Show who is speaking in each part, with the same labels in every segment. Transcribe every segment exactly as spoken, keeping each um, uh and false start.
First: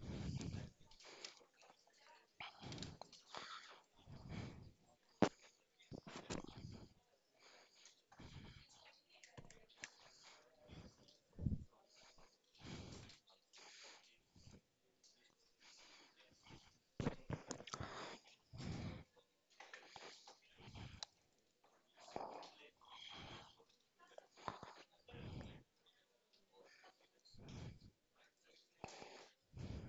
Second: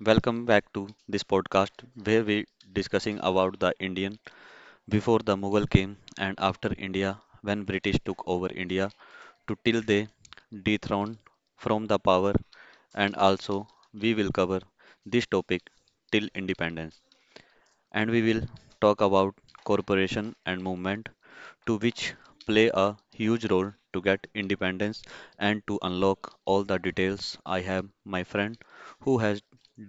Speaker 1: Welcome back to this podcast where we discussing about the Indian before the Mughal came and after India when British took over India to till they dethroned from the power, and also we will cover this topic till independence, and we will talk about corporation and movement to which play a huge role to get independence. And to unlock all the details, I have my friend who has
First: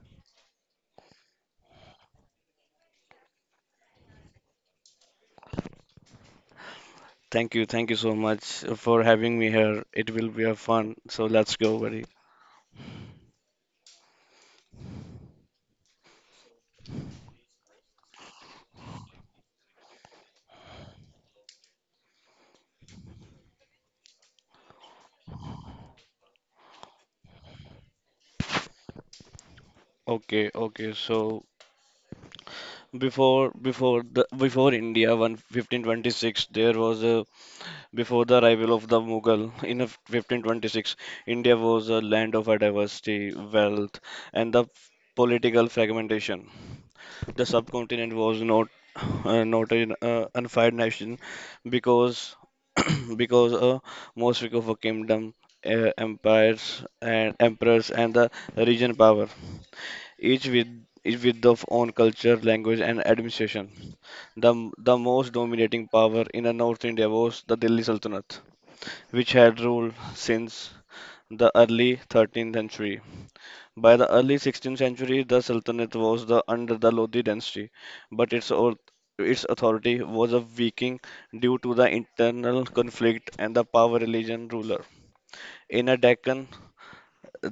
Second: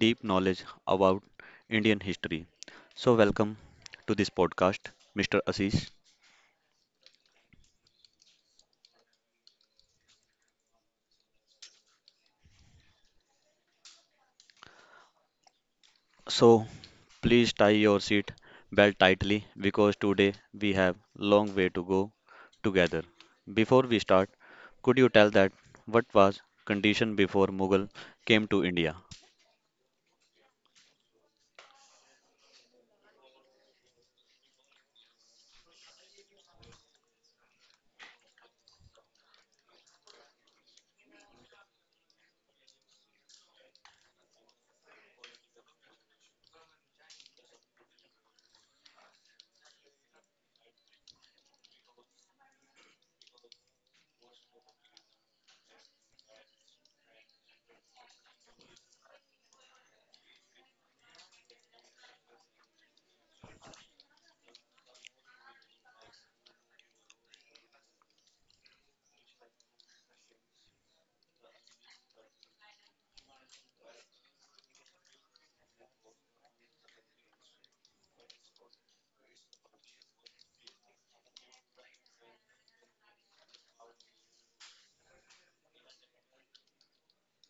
Speaker 1: deep knowledge about Indian history. So welcome to this podcast, Mr. Ashish.
Speaker 2: Thank you, thank you so much for having me here. It will be a fun. So let's go, buddy.
Speaker 1: So please tie your seat belt tightly because today we have long way to go together. Before we start, could you tell that what was condition before Mughal came to India?
Speaker 2: Okay, okay. So before before the before India one fifteen twenty-six, there was a before the arrival of the Mughal in a fifteen twenty-six. India was a land of a diversity, wealth, and the political fragmentation. The subcontinent was not uh, not an uh, unified nation because because uh, most of a kingdom, uh, empires and emperors and the region power, each with each with their own culture, language and administration. The the most dominating power in the North India was the Delhi Sultanate, which had ruled since the early thirteenth century. By the early sixteenth century, the Sultanate was the, under the Lodi dynasty, but its, au- its authority was a weakening due to the internal conflict and the power religion ruler. In a Deccan,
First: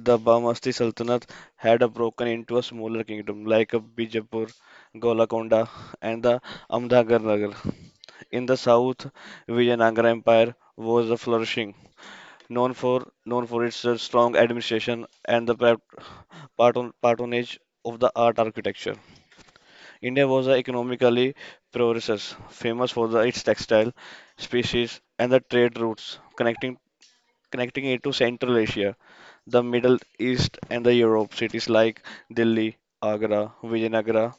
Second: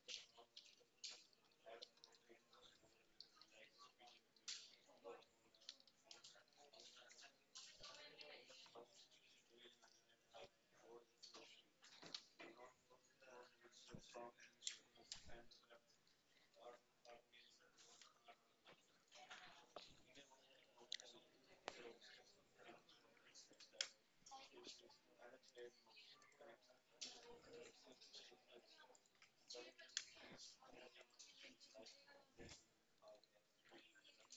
Speaker 2: the Bamasti Sultanate had a broken into a smaller kingdom like a Bijapur, Golakonda, and the Ahmednagar Nagar. In the south, Vijayanagara Empire was a flourishing, known for known for its uh, strong administration and the pat- patron- patronage of the art architecture. India was a economically progressors, famous for the, its textile species and the trade routes connecting connecting it to Central Asia, the Middle East, and the Europe. Cities like Delhi, Agra, Vijayanagara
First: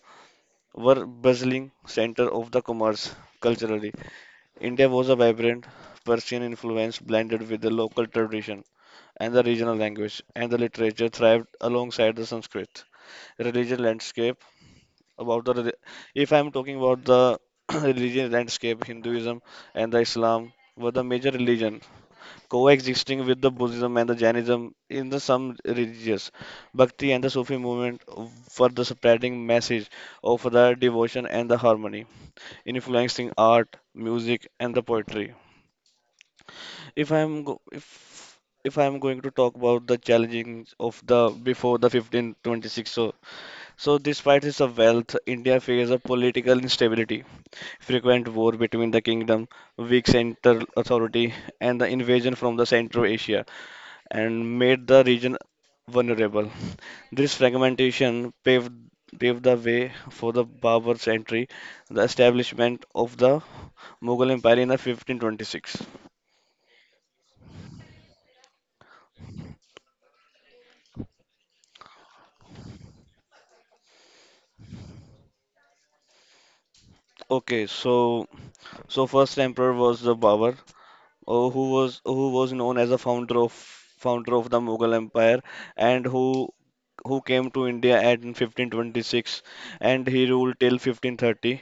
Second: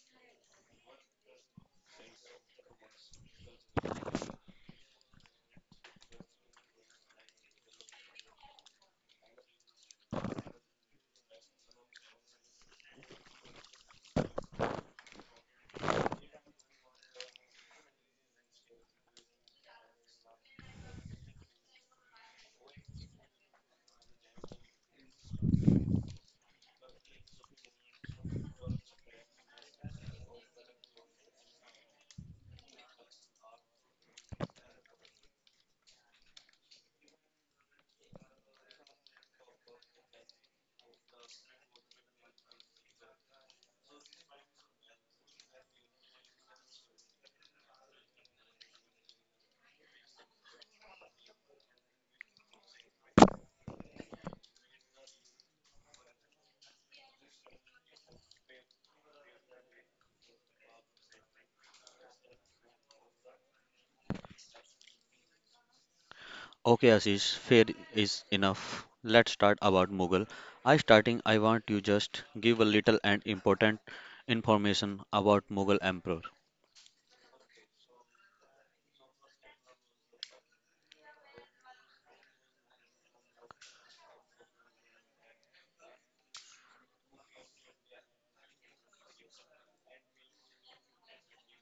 Speaker 2: were bustling center of the commerce culturally. India was a vibrant Persian influence blended with the local tradition and the regional language and the literature thrived alongside the Sanskrit religion landscape. About the, reli- if I'm talking about the religion landscape, Hinduism and the Islam were the major religion, coexisting with the Buddhism and the Jainism in the some religious Bhakti and the Sufi movement for the spreading message of the devotion and the harmony, influencing art, music, and the poetry. If I'm go if if I'm going to talk about the challenges of the before the fifteen twenty-six, so so despite its wealth, India faced a political instability, frequent war between the kingdom, weak central authority, and the invasion from the Central Asia, and made the region vulnerable. This fragmentation paved paved the way for the Baburs' entry, the establishment of the Mughal Empire in the fifteen twenty-six.
Speaker 1: Okay, Ashish, fair is enough. Let's start about Mughal. I starting I want you just give a little and important information about Mughal emperor.
Speaker 2: Okay, so So first emperor was the Babur, uh, who was who was known as the founder of founder of the Mughal Empire, and who who came to India at in fifteen twenty-six, and he ruled till fifteen thirty.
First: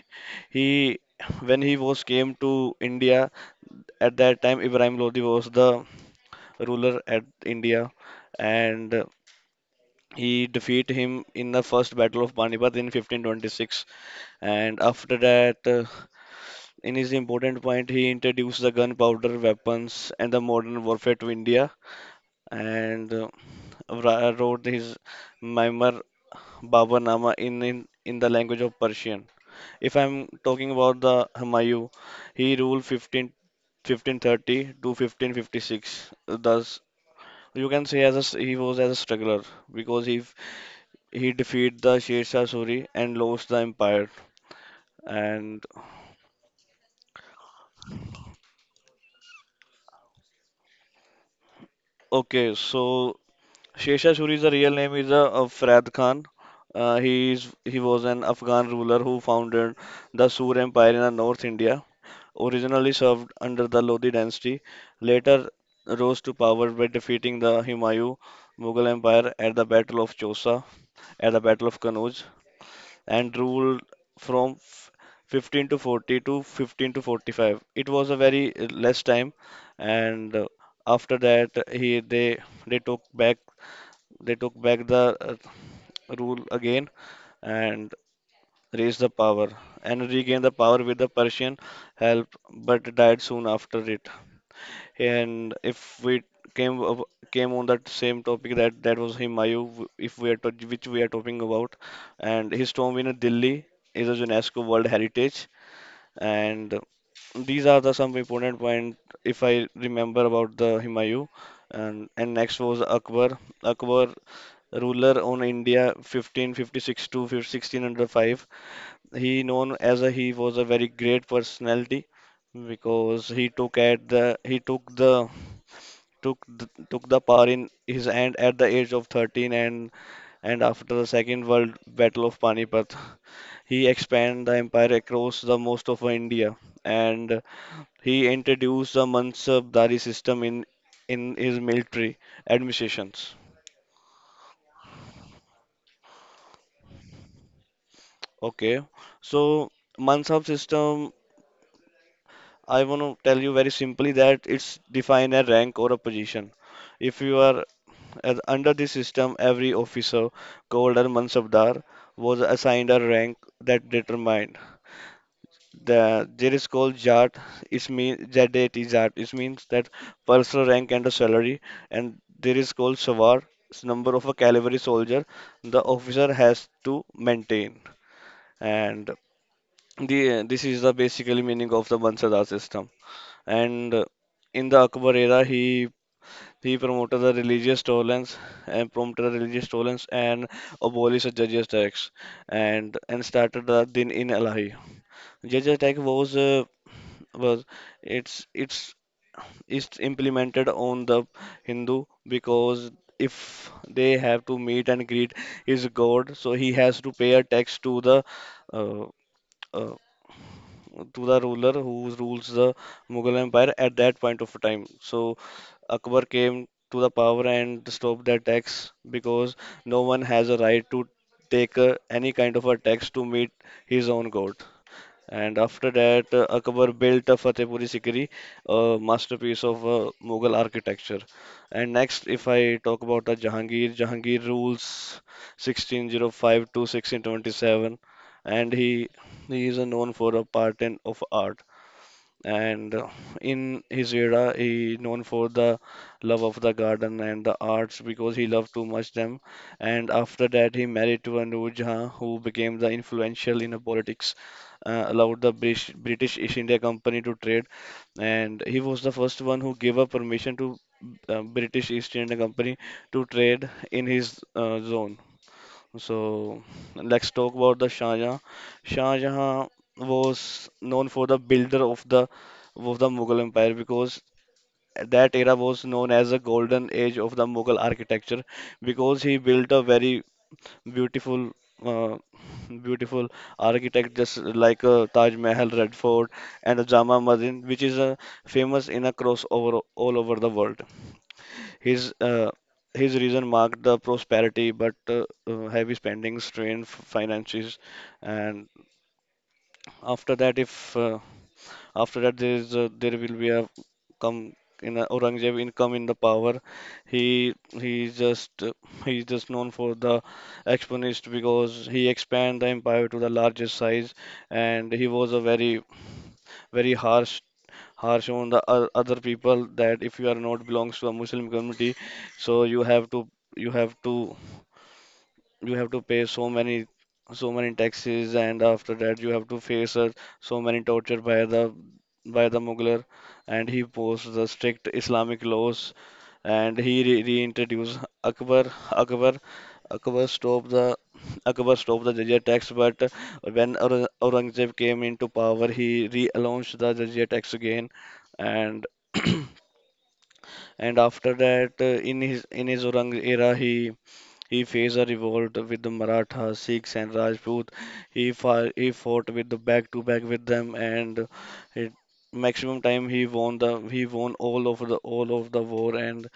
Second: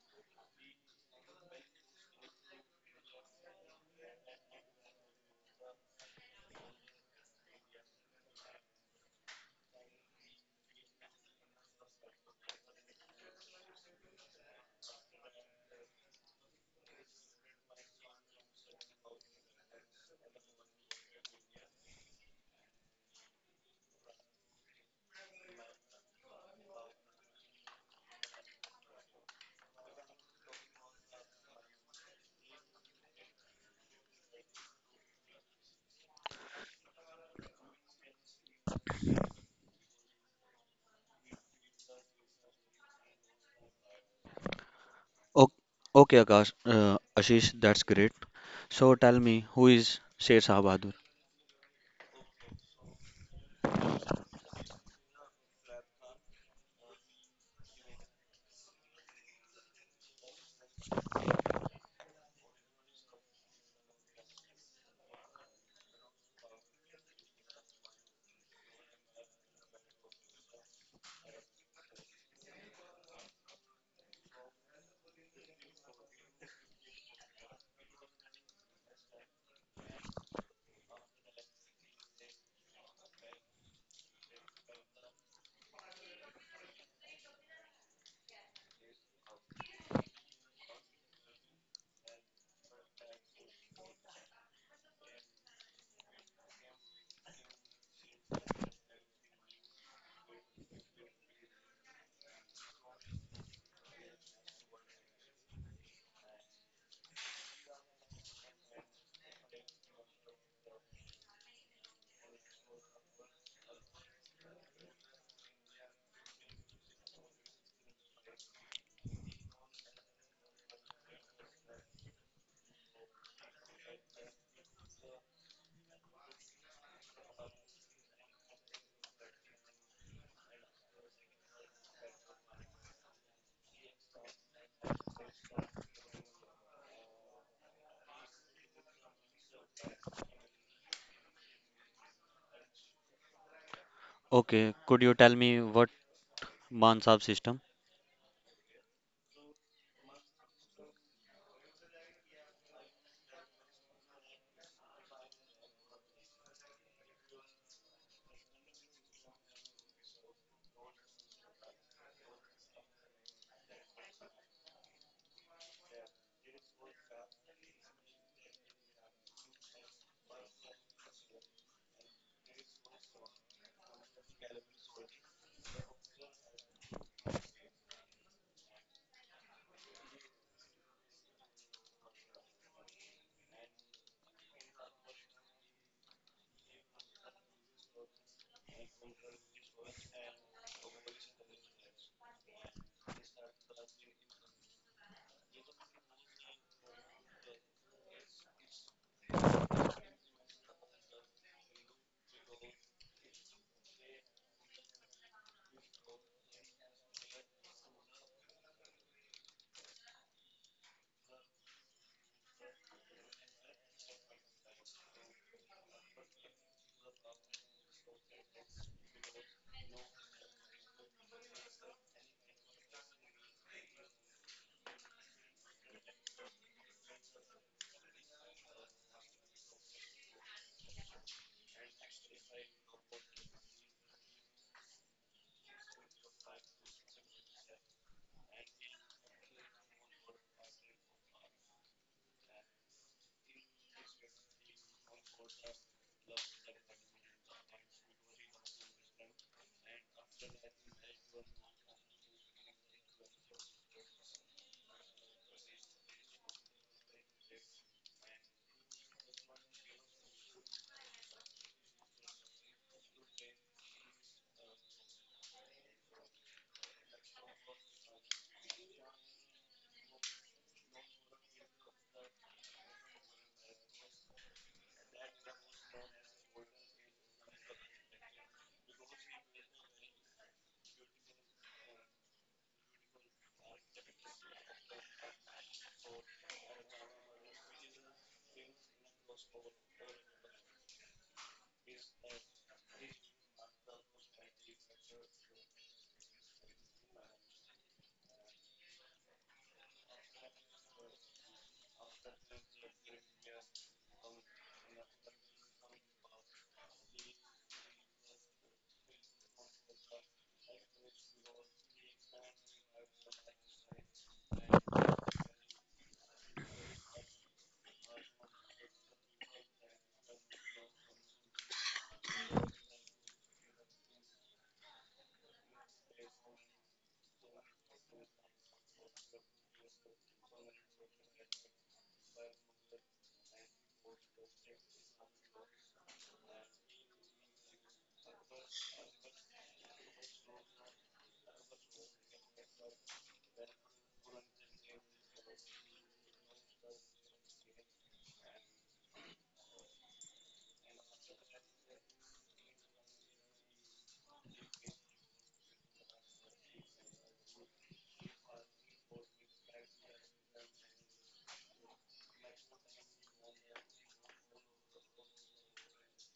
Speaker 2: He When he was came to India at that time, Ibrahim Lodi was the ruler at India, and he defeated him in the first battle of Panipat in fifteen twenty-six. And after that, uh, in his important point, he introduced the gunpowder weapons and the modern warfare to India and uh, wra- wrote his memoir Babarnama in, in in the language of Persian. If I'm talking about the Humayun, he ruled fifteen fifteen thirty to fifteen fifty-six. Thus, you can say as a, s- he was as a struggler because he f- he defeated the Sher Shah Suri and lost the empire.
Speaker 1: O-
Speaker 2: And
Speaker 1: Okay, Akash, uh, Ashish, that's great. So tell me who is Sher Shah Bahadur?
Speaker 2: okay, so Sheshashuri's real name is uh, uh, Farad Khan. Uh, he is he was an Afghan ruler who founded the Sur Empire in uh, North India. Originally served under the Lodi dynasty, later rose to power by defeating the Humayun Mughal Empire at the Battle of Chausa, at the Battle of Kannauj, and ruled from f- fifteen to forty to fifteen to forty-five. It was a very uh, less time, and uh, after that he they they took back they took back the uh, rule again and raised the power and regained the power with the Persian help, but died soon after it. And if we came up- came on that same topic that that was Humayun, w- if we are to, which we are talking about, and his tomb in Delhi is a UNESCO World Heritage, and these are the some important point if I remember about the Humayun. And, and next was Akbar. Akbar, ruler on India fifteen fifty-six to fifteen- sixteen oh five. He known as a he was a very great personality because he took at the he took the took the, took the power in his hand at the age of thirteen, and and after the Second World Battle of Panipat, he expanded the empire across the most of India, and he introduced the Mansabdari system in in his military administrations.
Speaker 1: Okay, could you tell me what Mansab system?
Speaker 2: Okay, so Mansab system, I want to tell you very simply that it's define a rank or a position. If you are As under this system, every officer called a mansabdar was assigned a rank that determined. The, there is called jat. It means jat. Jat. It means that personal rank and a salary. And there is called sawar. It's number of a cavalry soldier the officer has to maintain. And the this is the basically meaning of the mansabdar system. And uh, in the Akbar era, he he promoted the religious tolerance and promoted the religious tolerance and abolished the judges' tax and and started the Din in Ilahi. Judges' tax was uh, was it's it's it's implemented on the Hindu because if they have to meet and greet his god, so he has to pay a tax to the uh, uh, to the ruler who rules the Mughal Empire at that point of time. So Akbar came to the power and stopped the tax because no one has a right to take uh, any kind of a tax to meet his own god. And after that, uh, Akbar built a Fatehpuri Sikri, a masterpiece of uh, Mughal architecture. And next, if I talk about the Jahangir, Jahangir rules sixteen oh five to sixteen twenty-seven, and he he is uh, known for a part in of art, and uh, in his era he known for the love of the garden and the arts because he loved too much them. And after that he married to Anuj Jha who became the influential in the politics, uh, allowed the British, British East India Company to trade, and he was the first one who gave a permission to uh, British East India Company to trade in his uh, zone. So let's talk about the Shah Jahan. Shah Jahan was known for the builder of the of the Mughal Empire because that era was known as the golden age of the Mughal architecture because he built a very beautiful uh, beautiful architect just like uh, Taj Mahal, Red Fort and the Jama Masjid which is uh, famous in across over all over the world. His uh, his reason marked the prosperity, but uh, uh, heavy spending strained f- finances. And after that, if uh, after that there is uh, there will be a come in a Aurangzeb income in the power. He he just uh, he is just known for the exponist because he expand the empire to the largest size, and he was a very very harsh harsh on the o- other people that if you are not belongs to a Muslim community, so you have to you have to you have to pay so many so many taxes, and after that you have to face uh, so many torture by the by the Mughal. And he posed the strict Islamic laws, and he re reintroduced Akbar Akbar Akbar stopped the Akbar stopped the jizya tax. But when Aur- Aurangzeb came into power, he relaunched the jizya tax again. And and after that uh, in his in his Aurang era he he faced a revolt with the Maratha, Sikhs, and Rajput. He fought, he fought with the back to back with them, and it, maximum time he won the he won all of the all of the war and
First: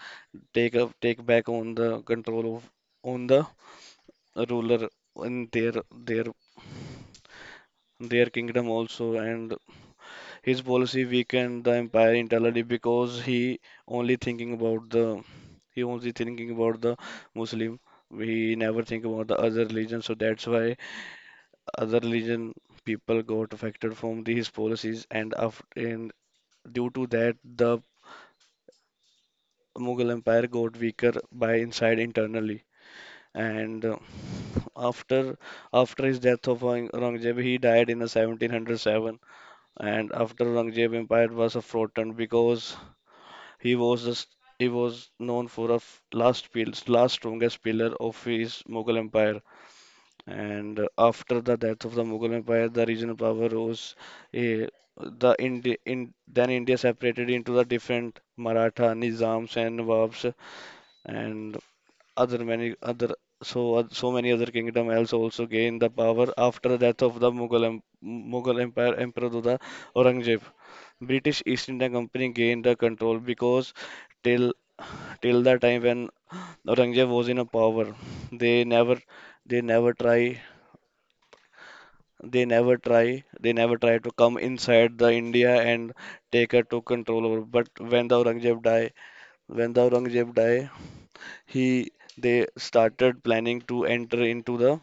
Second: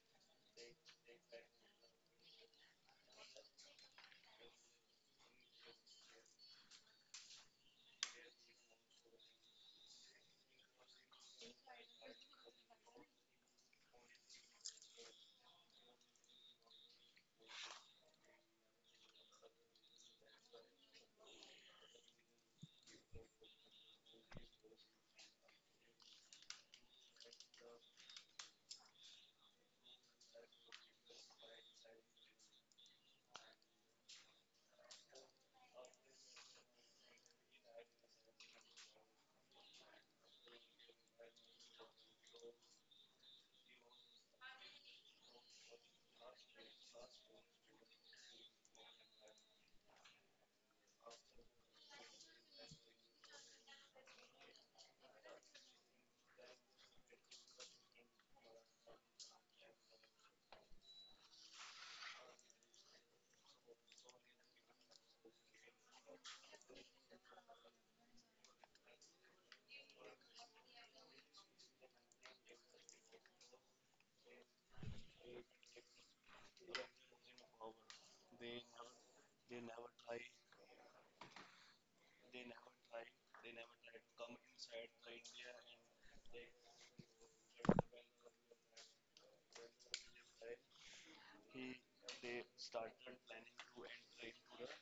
Speaker 2: take up take back on the control of on the ruler in their their their kingdom also. And his policy weakened the empire internally because he only thinking about the he only thinking about the Muslim. He never think about the other religion, so that's why other religion people got affected from these policies, and after, and due to that, the Mughal Empire got weaker by inside internally. And uh, after after his death of Aurang- Aurangzeb, he died in the seventeen oh seven. And after Aurangzeb, empire was a fraughten because He was a, s- he was known for a f- last pil- last strongest pillar of his Mughal Empire. And uh, after the death of the Mughal Empire, the regional power rose. Eh, the Indi in then India separated into the different Maratha, Nizams, and Nawabs, and other many other so oth- so many other kingdom else also gained the power after the death of the Mughal em- Mughal Empire Emperor Duda Aurangzeb. British East India Company gained the control because till till the time when Aurangzeb was in a power. They never, they never try, they never try, they never try to come inside the India and take her to control over. But when the Aurangzeb die, when the Aurangzeb die, he they started planning to enter into the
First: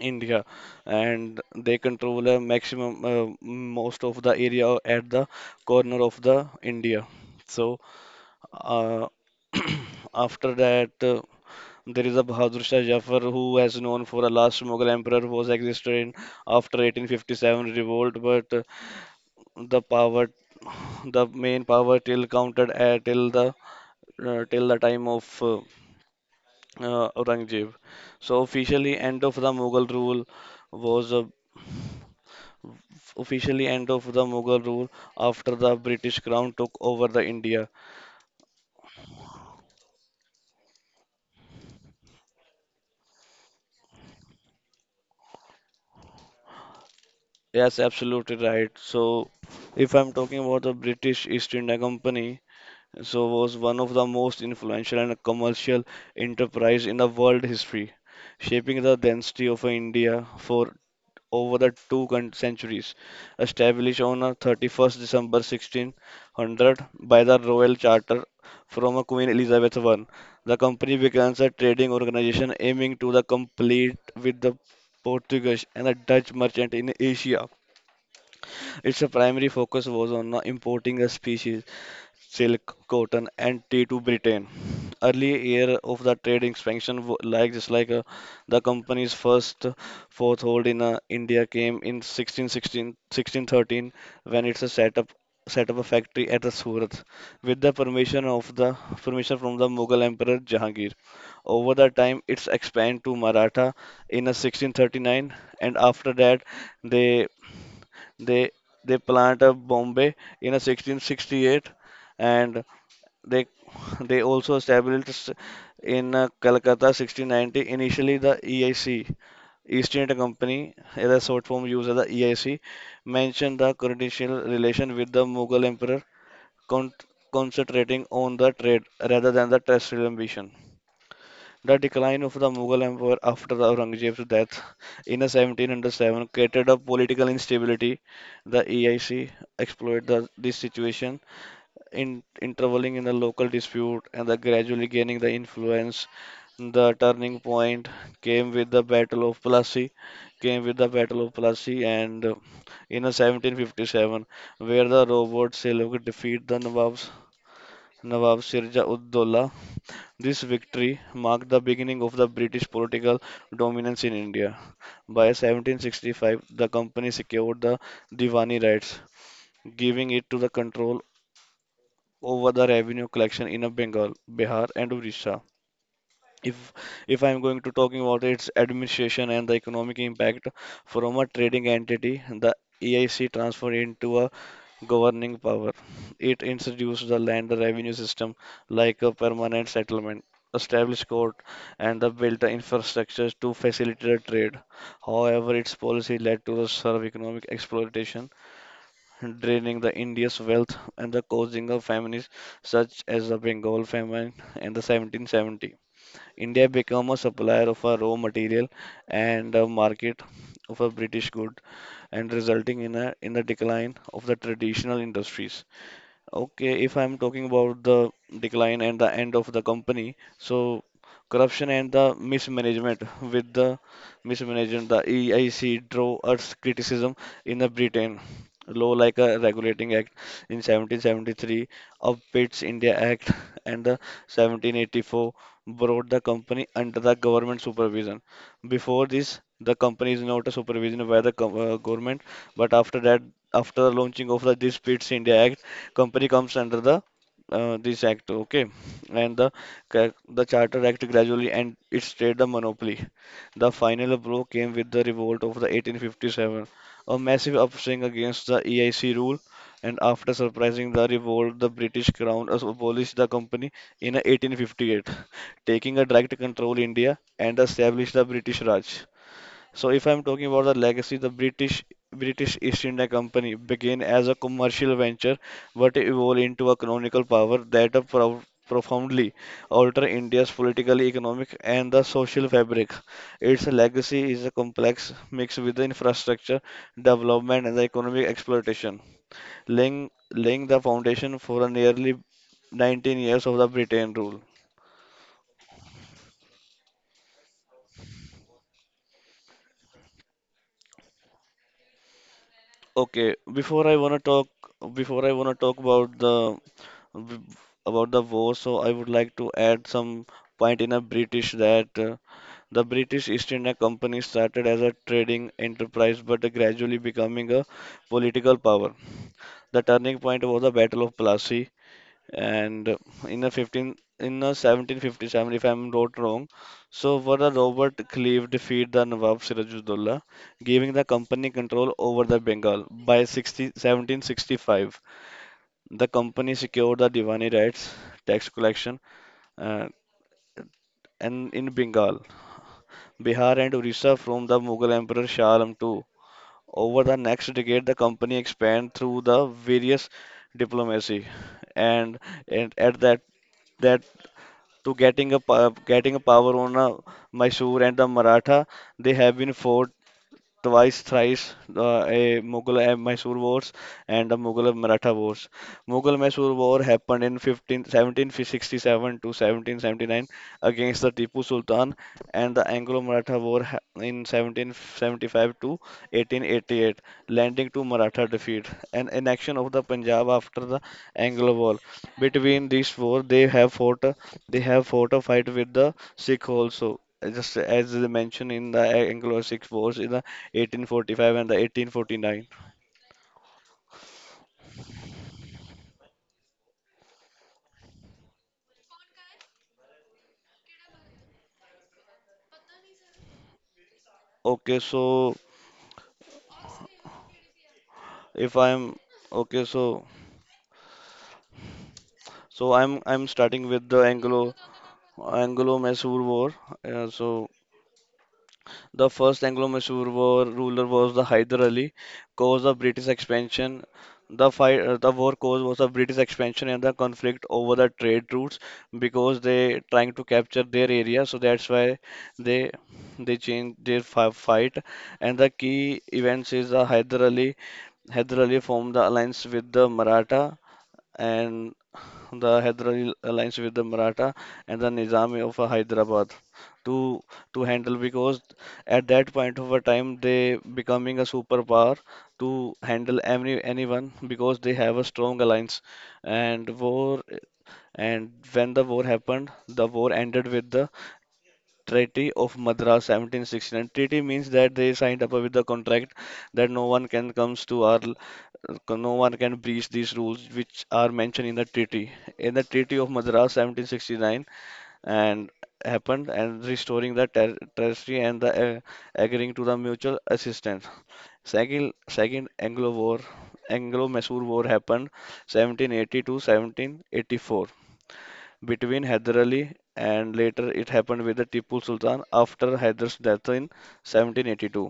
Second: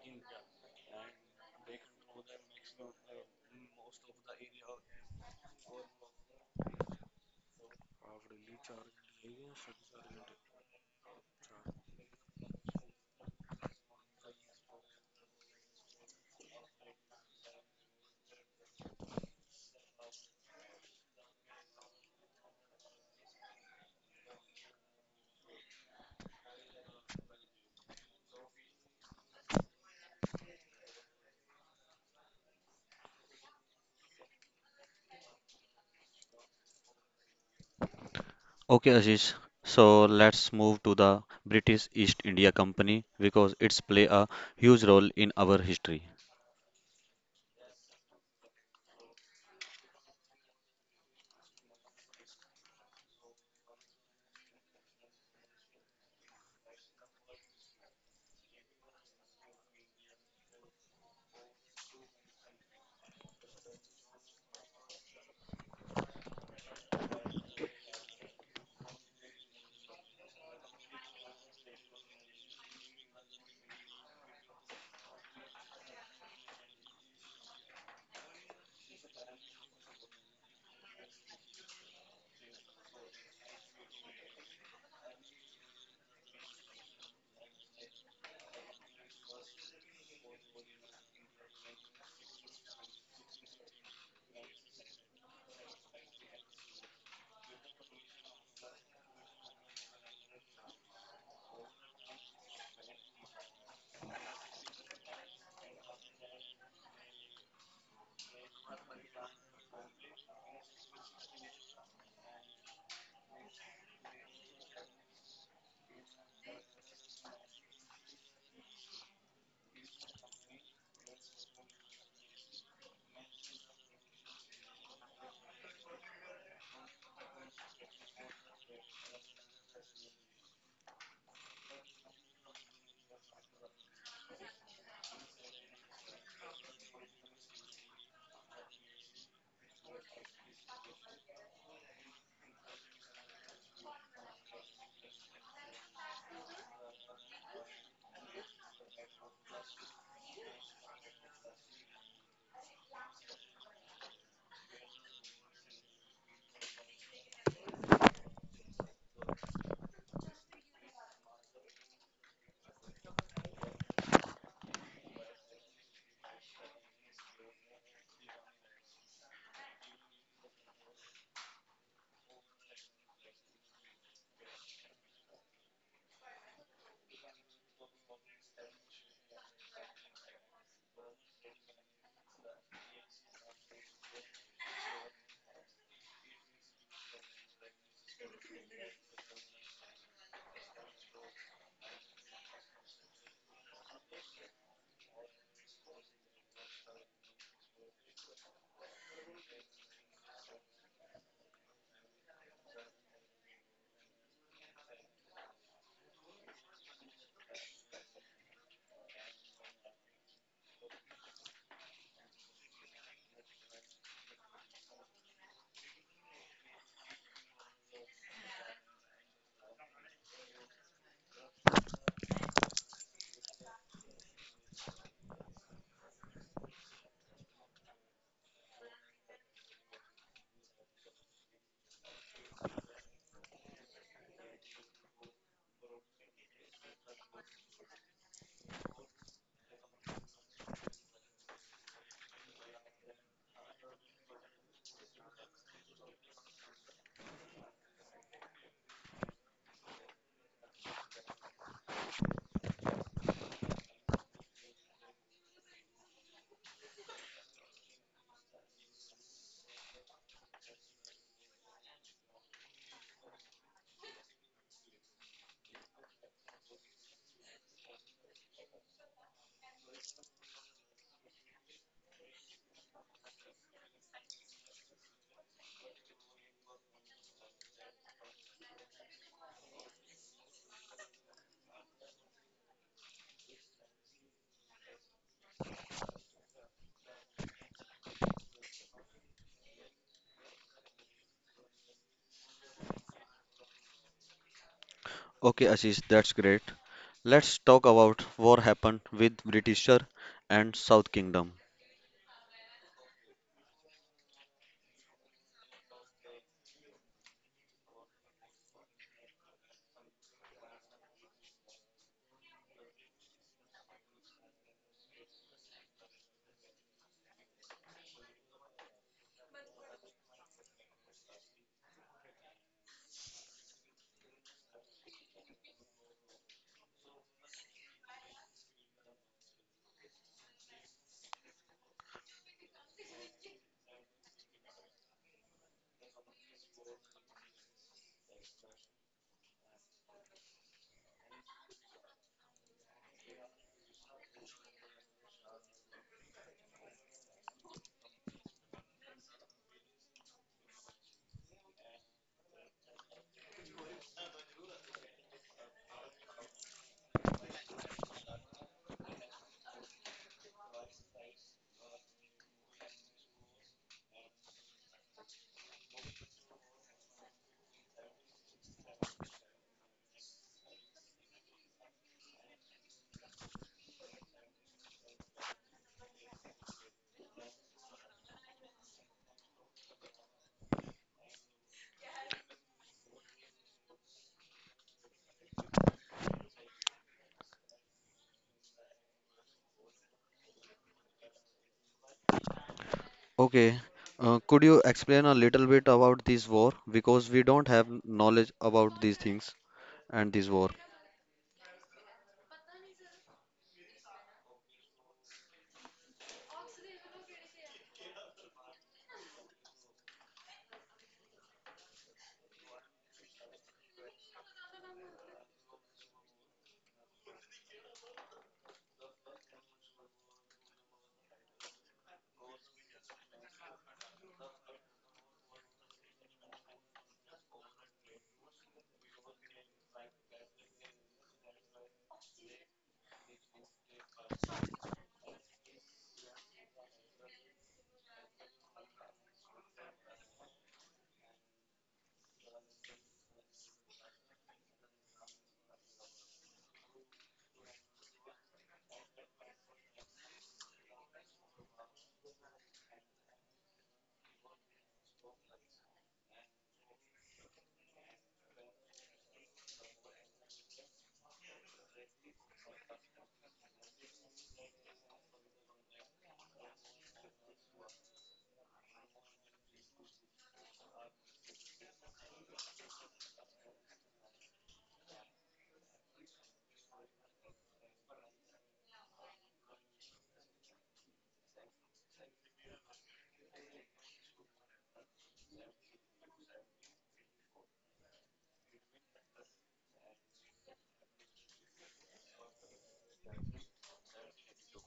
Speaker 2: India, and they control a maximum uh, most of the area at the corner of the India. So. Uh, after that uh, there is a Bahadur Shah Jafar who has known for a last Mughal emperor who was existed in after eighteen fifty-seven revolt, but uh, the power, the main power till counted at till the uh, till the time of uh, uh, Aurangzeb. So officially end of the Mughal rule was uh, officially end of the Mughal rule after the British crown took over the India.
Speaker 1: Okay, Ashish. So let's move to the British East India Company because it's play a huge role in our history.
Speaker 2: Yes, absolutely right. So if I'm talking about the British East India Company. So was one of the most influential and commercial enterprise in the world history, shaping the density of India for over the two con- centuries. Established on uh, thirty-first of December one thousand six hundred by the Royal Charter from uh, Queen Elizabeth one, the company becomes a trading organization aiming to the complete with the Portuguese and the Dutch merchant in Asia. Its primary focus was on uh, importing the species silk, cotton, and tea to Britain. Early year of the trade expansion, w- like just like uh, the company's first uh, foothold in uh, India came in sixteen sixteen, sixteen thirteen when it's a set up set up a factory at the Surat with the permission of the permission from the Mughal Emperor Jahangir. Over the time, it's expanded to Maratha in uh, sixteen thirty-nine, and after that, they they they plant a Bombay in uh, sixteen sixty-eight, and they they also established in uh, Calcutta sixteen ninety. Initially, the E I C, East India Company, as a short form used as the E I C, mentioned the continental relation with the Mughal emperor, con- concentrating on the trade rather than the terrestrial ambition. The decline of the Mughal Empire after the Aurangzeb's death in seventeen hundred seven created a political instability. The E I C exploited the, this situation in, interveling in the local dispute and the gradually gaining the influence. The turning point came with the Battle of Plassey, came with the Battle of Plassey, and uh, in a seventeen fifty-seven, where the Robert Seljuk defeat the Nawabs. Nawab Sirja ud Dola. This victory marked the beginning of the British political dominance in India. By seventeen sixty-five, the company secured the Diwani rights, giving it to the control over the revenue collection in a Bengal, Bihar, and Orissa. If if I'm going to talking about its administration and the economic impact from a trading entity, the E I C transferred into a governing power. It introduced the land revenue system like a permanent settlement, established court, and the built infrastructure to facilitate trade. However, its policy led to the serve economic exploitation draining the India's wealth and the causing of famines such as the Bengal famine in the seventeen seventy. India became a supplier of a raw material and a market of a British good and resulting in a in the decline of the traditional industries. Okay, if I'm talking about the decline and the end of the company, so corruption and the mismanagement with the mismanagement, the E I C drew us criticism in the Britain. Law like a Regulating Act in seventeen seventy-three, of Pitt's India Act and the seventeen eighty-four brought the company under the government supervision. Before this, the company is not a supervision by the gov- uh, government, but after that, after the launching of the this Pitt's India Act, company comes under the uh, this act, okay? And the ca- the Charter Act gradually and it stayed the monopoly. The final blow came with the revolt of the eighteen fifty-seven, a massive upswing against the E I C rule. And after surprising the revolt, the British Crown as- abolished the company in eighteen fifty-eight, taking a direct control India and established the British Raj. So if I'm talking about the legacy, the British British East India Company began as a commercial venture, but evolved into a colonial power that pro- profoundly altered India's political, economic, and the social fabric. Its legacy is a complex mix with the infrastructure development and the economic exploitation, laying laying the foundation for a nearly nineteen years of the Britain rule.
Speaker 1: Okay, Ashish, that's great. Let's talk about what happened with Britisher and South Kingdom.
Speaker 2: Okay, before I wanna talk, before I wanna talk about the w- about the war, so I would like to add some point in a British that uh, the British East India Company started as a trading enterprise but gradually becoming a political power. The turning point was the Battle of Plassey and uh, in a fifteen in a seventeen fifty-seven if I'm not wrong. So where the Robert Clive defeat the Nawab Sirajuddola, giving the company control over the Bengal by sixty, seventeen sixty-five. The company secured the Diwani rights, tax collection, uh, and in Bengal, Bihar, and Orissa from the Mughal Emperor Shah Alam the Second. Over the next decade, the company expanded through the various diplomacy, and, and at that that to getting a po- getting a power on uh, Mysore and the Maratha, they have been fought twice, thrice uh, a Mughal and Mysore Wars and the Mughal and Maratha Wars. Mughal Mysore War happened in fifteen seventeen sixty-seven to seventeen seventy-nine against the Tipu Sultan, and the Anglo Maratha War ha- in seventeen seventy-five to eighteen eighty-eight, landing to Maratha defeat. And annexion of the Punjab after the Anglo War. Between these wars, they have fought, a- they have fought a fight with the Sikh also just as they mentioned in the Anglo-Sikh Wars, eighteen forty-five and the eighteen forty-nine.
Speaker 1: Okay, uh, could you explain a little bit about this war, because we don't have knowledge about these things and this war.
Speaker 2: Okay, so if I'm okay, so so I'm I'm starting with the Anglo Anglo-Mysore War. Uh, so The first Anglo-Mysore war ruler was the Hyder Ali. Cause of British expansion. The fight, uh, the war cause was of British expansion and the conflict over the trade routes because they trying to capture their area. So that's why they they changed their fi- fight. And the key events is the Hyder Ali. Hyder Ali formed the alliance with the Maratha and the Hyderabad alliance with the Maratha and the Nizam of uh, Hyderabad to to handle because at that point of a time they becoming a superpower to handle any anyone because they have a strong alliance and war and when the war happened the war ended with the Treaty of Madras seventeen sixty-nine. Treaty means that they signed up with the contract that no one can comes to our no one can breach these rules which are mentioned in the treaty in the treaty of Madras seventeen sixty-nine and happened and restoring the ter- territory and the uh, agreeing to the mutual assistance. Second second anglo war Anglo Mysore war happened seventeen eighty to seventeen eighty-four between Hyder Ali and later it happened with the Tipu Sultan after Hyder's death in seventeen eighty-two.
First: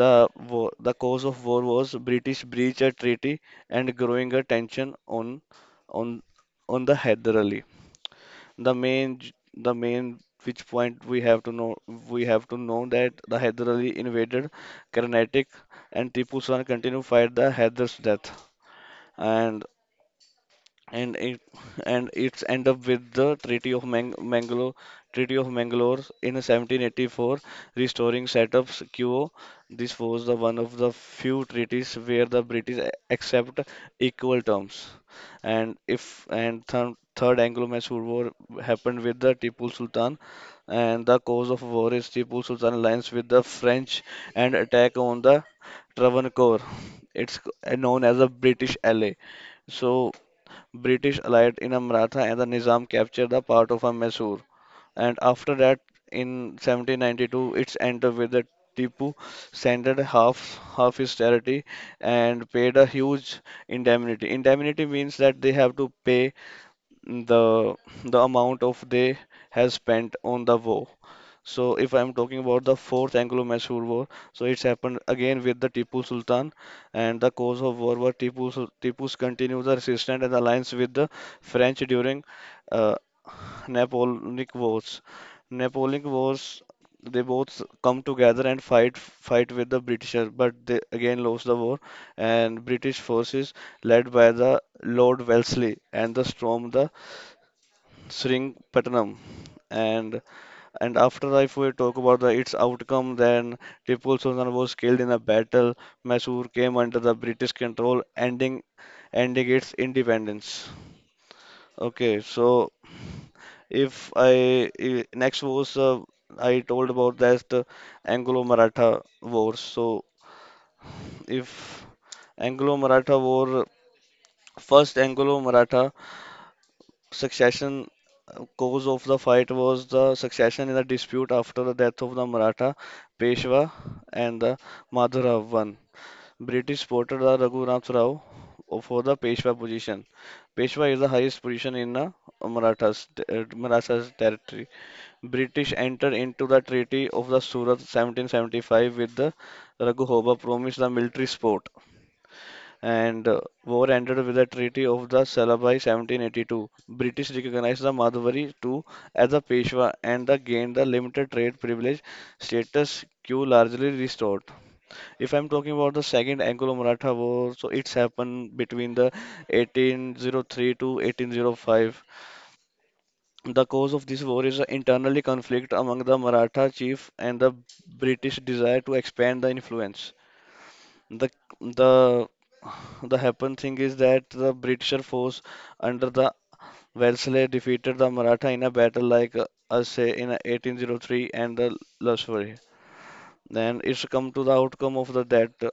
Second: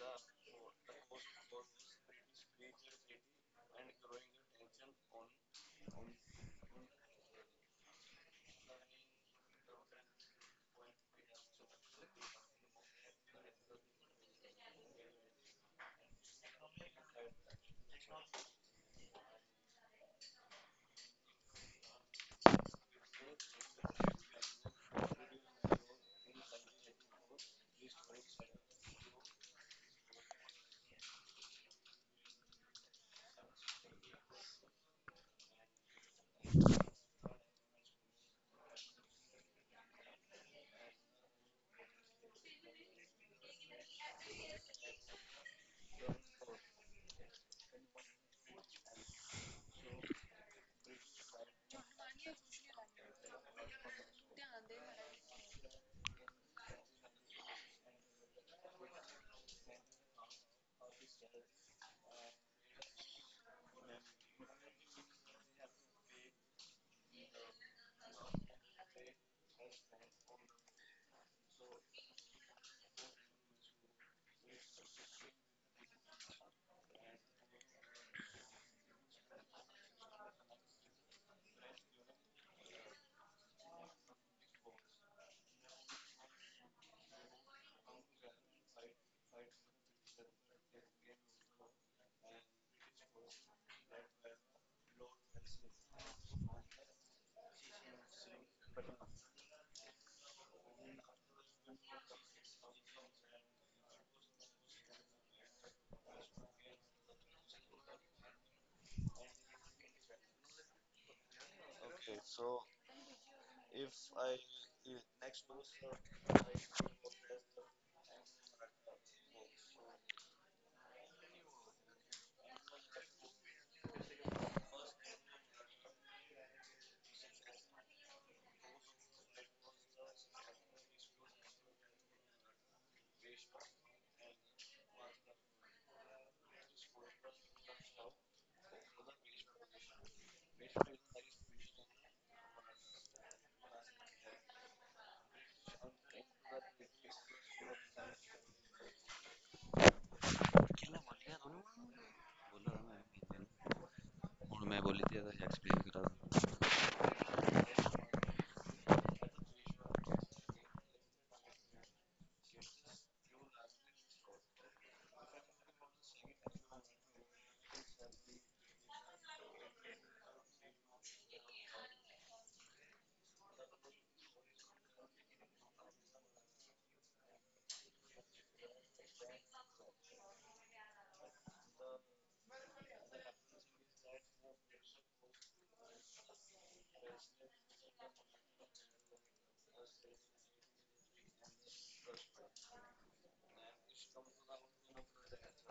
Speaker 2: The war, the cause of war was British breach a treaty and growing a tension on on on the Hyder Ali. The main j- the main which point we have to know we have to know that the Hyder Ali invaded Carnatic and Tipu Sultan continued to fight the Hyder's death. And and it and it's end up with the Treaty of Mang Mangalore, Treaty of Mangalore in seventeen eighty-four, restoring Setup's quo. This was the one of the few treaties where the British a- accept equal terms. And if and th Third Anglo-Mysore War happened with the Tipu Sultan, and the cause of war is Tipu Sultan alliance with the French and attack on the Travancore. It's c- known as a British ally. So British allied in Amratha and the Nizam captured the part of a Mysore. And after that, in seventeen ninety-two, it's ended with the Tipu surrendered half half his territory and paid a huge indemnity. Indemnity means that they have to pay the the amount of they has spent on the war. So if I'm talking about the fourth Anglo-Mysore War, so it's happened again with the Tipu Sultan, and the cause of war were Tipu Sul- Tipu's continued the resistance and alliance with the French during uh, Napoleonic Wars. Napoleonic Wars, they both come together and fight fight with the British, but they again lost the war, and British forces led by the Lord Wellesley and the storm the Sringpatnam. And and after if we talk about the its outcome, then Tipu Sultan was killed in a battle. Mysore came under the British control, ending ending its independence. Okay, so if I I- next was uh, I told about that uh, Anglo-Maratha War. So if Anglo-Maratha War, first Anglo-Maratha Succession uh, cause of the fight was the succession in a dispute after the death of the Maratha Peshwa and the Madhurav won. British supported the Raghunath Rao for the Peshwa position. Peshwa is the highest position in the Marathas, uh, Marathas territory. British entered into the Treaty of the Surat seventeen seventy-five with the Raghuhoba promised the military support and uh, war ended with the Treaty of the Salbai seventeen eighty-two. British recognized the Madhwari too as a Peshwa and the gained the limited trade privilege status quo largely restored. If I'm talking about the second Anglo-Maratha War, so it's happened between the eighteen oh three to eighteen oh five. The cause of this war is an internally conflict among the Maratha chief and the British desire to expand the influence. The the the happen thing is that the British force under the Wellesley defeated the Maratha in a battle like uh, us say in eighteen oh three and the Loughborough. Then it's come to the outcome of the that uh,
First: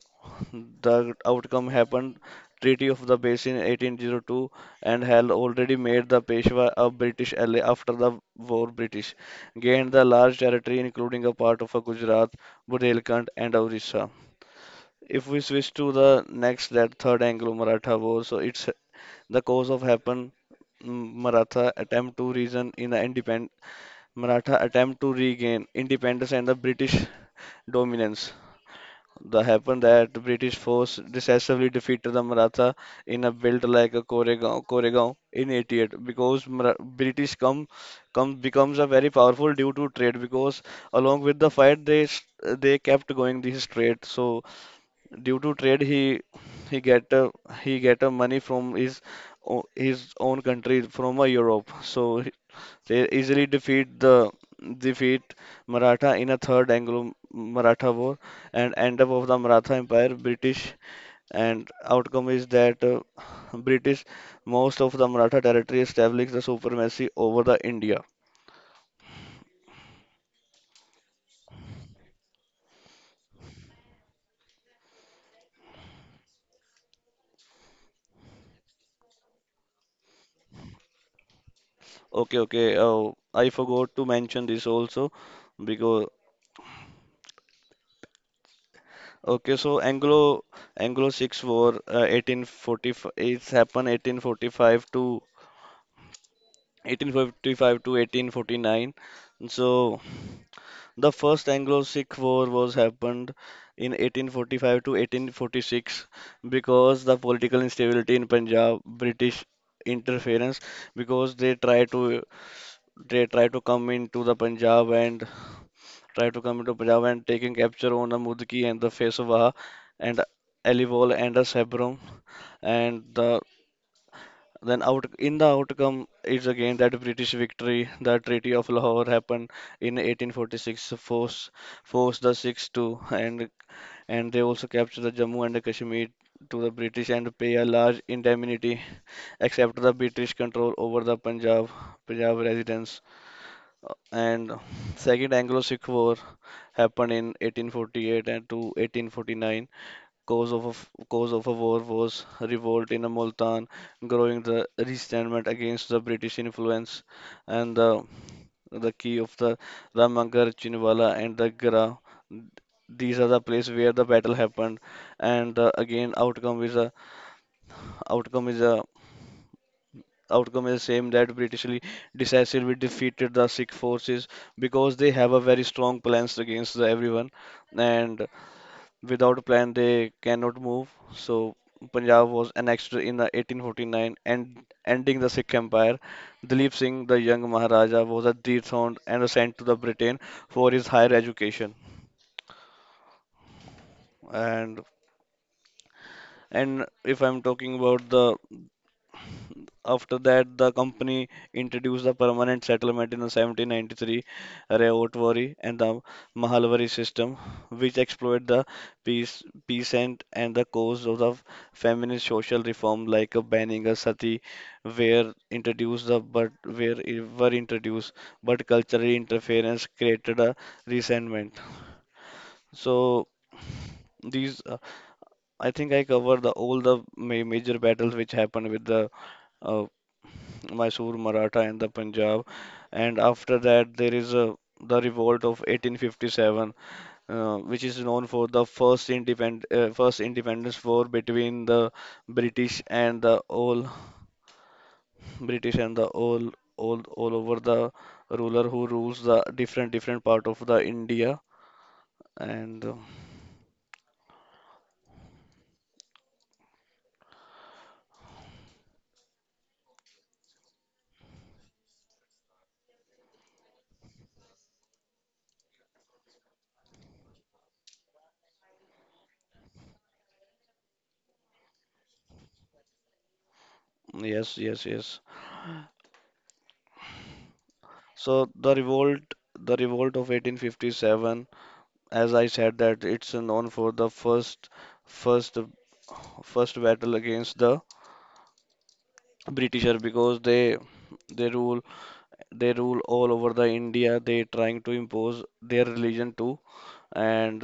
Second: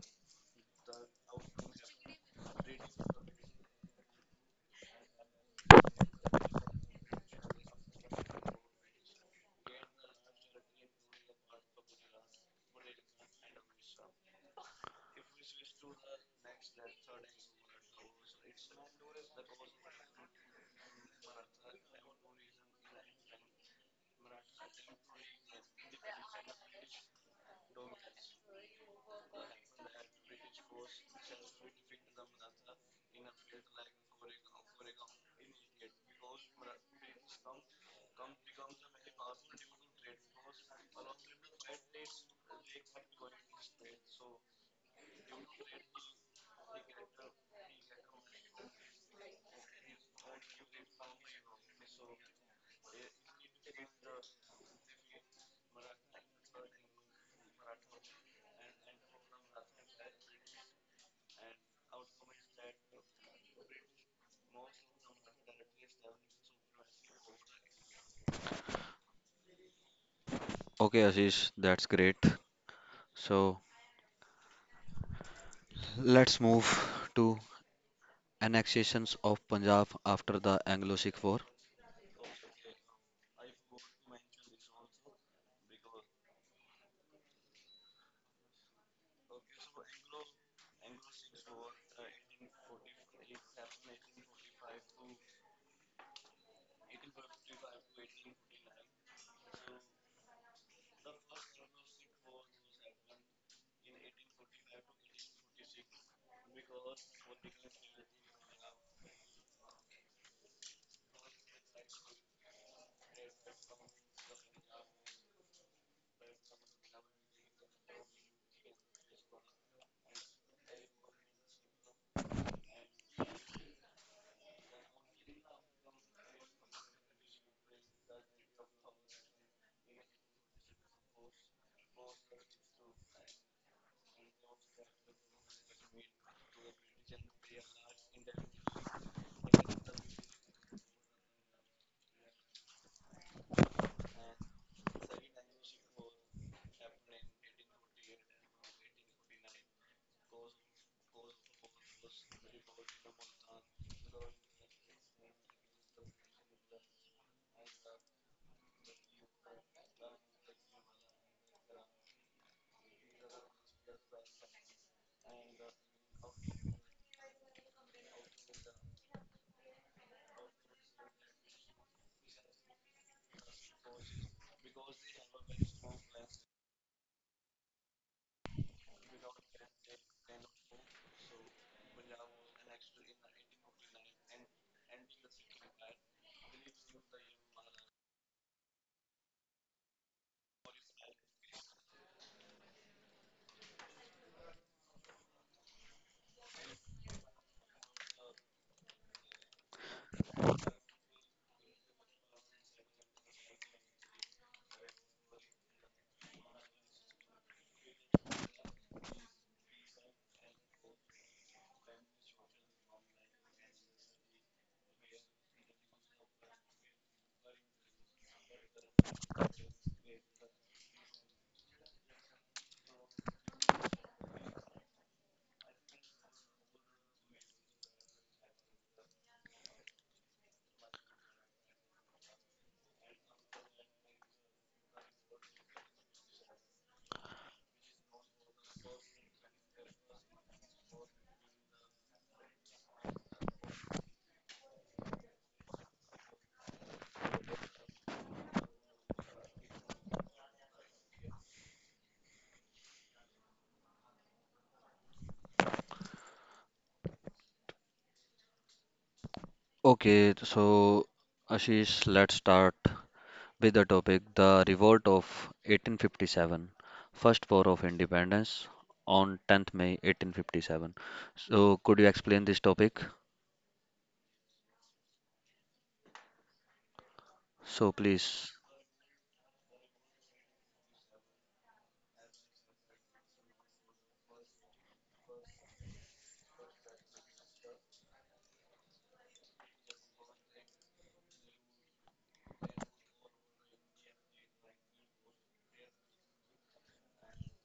Speaker 2: the outcome happened Treaty of the Basin eighteen oh two, and had already made the Peshwa a British ally. After the war, British gained the large territory, including a part of uh, Gujarat, Bundelkhand and Orissa. If we switch to the next, that third Anglo-Maratha War, so it's the cause of happen. M- Maratha attempt to reason in the independent, Maratha attempt to regain independence and the British dominance. The happen that British force decisively defeated the Maratha in a belt like a Koregaon, Koregaon in eighty-eight, because Mara- British come come becomes a very powerful due to trade, because along with the fight they s- they kept going this trade. So due to trade he he get uh, he get uh, money from his o- his own country from uh, Europe, so he- they easily defeat the defeat Maratha in a third Anglo-Maratha war and end up of the Maratha Empire. British — and outcome is that uh, British most of the Maratha territory established the supremacy over the India.
Speaker 1: Okay, Ashish, that's great. So let's move to annexations of Punjab after the Anglo-Sikh War.
Speaker 2: Okay, okay, uh, I forgot to mention this also, because okay, so Anglo Anglo Six War uh, eighteen forty, it's happened eighteen forty-five to eighteen fifty-five to eighteen forty-nine. So the first Anglo Sikh War was happened in eighteen forty-five to eighteen forty-six, because the political instability in Punjab, British interference, because they try to they try to come into the Punjab and try to come into Punjab and taking capture on the Mudki and the Peshwa and Aliwal and the Sebrum. And the then out in the outcome is again that British victory. The Treaty of Lahore happened in eighteen forty-six, force forced the Sikhs to, and and they also captured the Jammu and the Kashmir to the British and pay a large indemnity, except the British control over the Punjab Punjab residents. And second Anglo-Sikh War happened in eighteen forty-eight and to eighteen forty-nine. Cause of, a cause of a war was revolt in Multan, growing the resentment against the British influence, and the the key of the Ramgarh, Chinwala, and the Gra. These are the place where the battle happened, and uh, again outcome is a outcome is a outcome is same that Britishly decisively defeated the Sikh forces, because they have a very strong plans against the everyone. And without a plan, they cannot move. So Punjab was annexed in the eighteen forty-nine and ending the Sikh Empire. Dilip Singh, the young Maharaja, was dethroned and sent to the Britain for his higher education. And and if I'm talking about the — after that, the company introduced the permanent settlement in seventeen ninety-three, Rayotwari and the Mahalwari system, which explored the peace, peasant and the cause of the feminist social reform, like uh, banning a sati, were introduced the but where were introduced, but cultural interference created a resentment. So these, uh, I think I covered the, all the ma major battles which happened with the uh, Mysore, Maratha, and the Punjab. And after that, there is uh, the revolt of eighteen fifty-seven, uh, which is known for the first independ uh, first independence war between the British and the all British and the all all all over the ruler who rules the different different part of the India. And uh,
Speaker 1: Okay, so Ashish, let's start with the topic the revolt of eighteen fifty-seven, First War of Independence on tenth of May eighteen fifty-seven. So could you explain this topic?
Speaker 2: yes, yes, yes.
Speaker 1: So
Speaker 2: So
Speaker 1: please.
Speaker 2: the revolt, the revolt of eighteen fifty-seven, as I said, that it's known for the first first first battle against the Britisher, because they they rule they rule all over the India. They trying to impose their religion too, and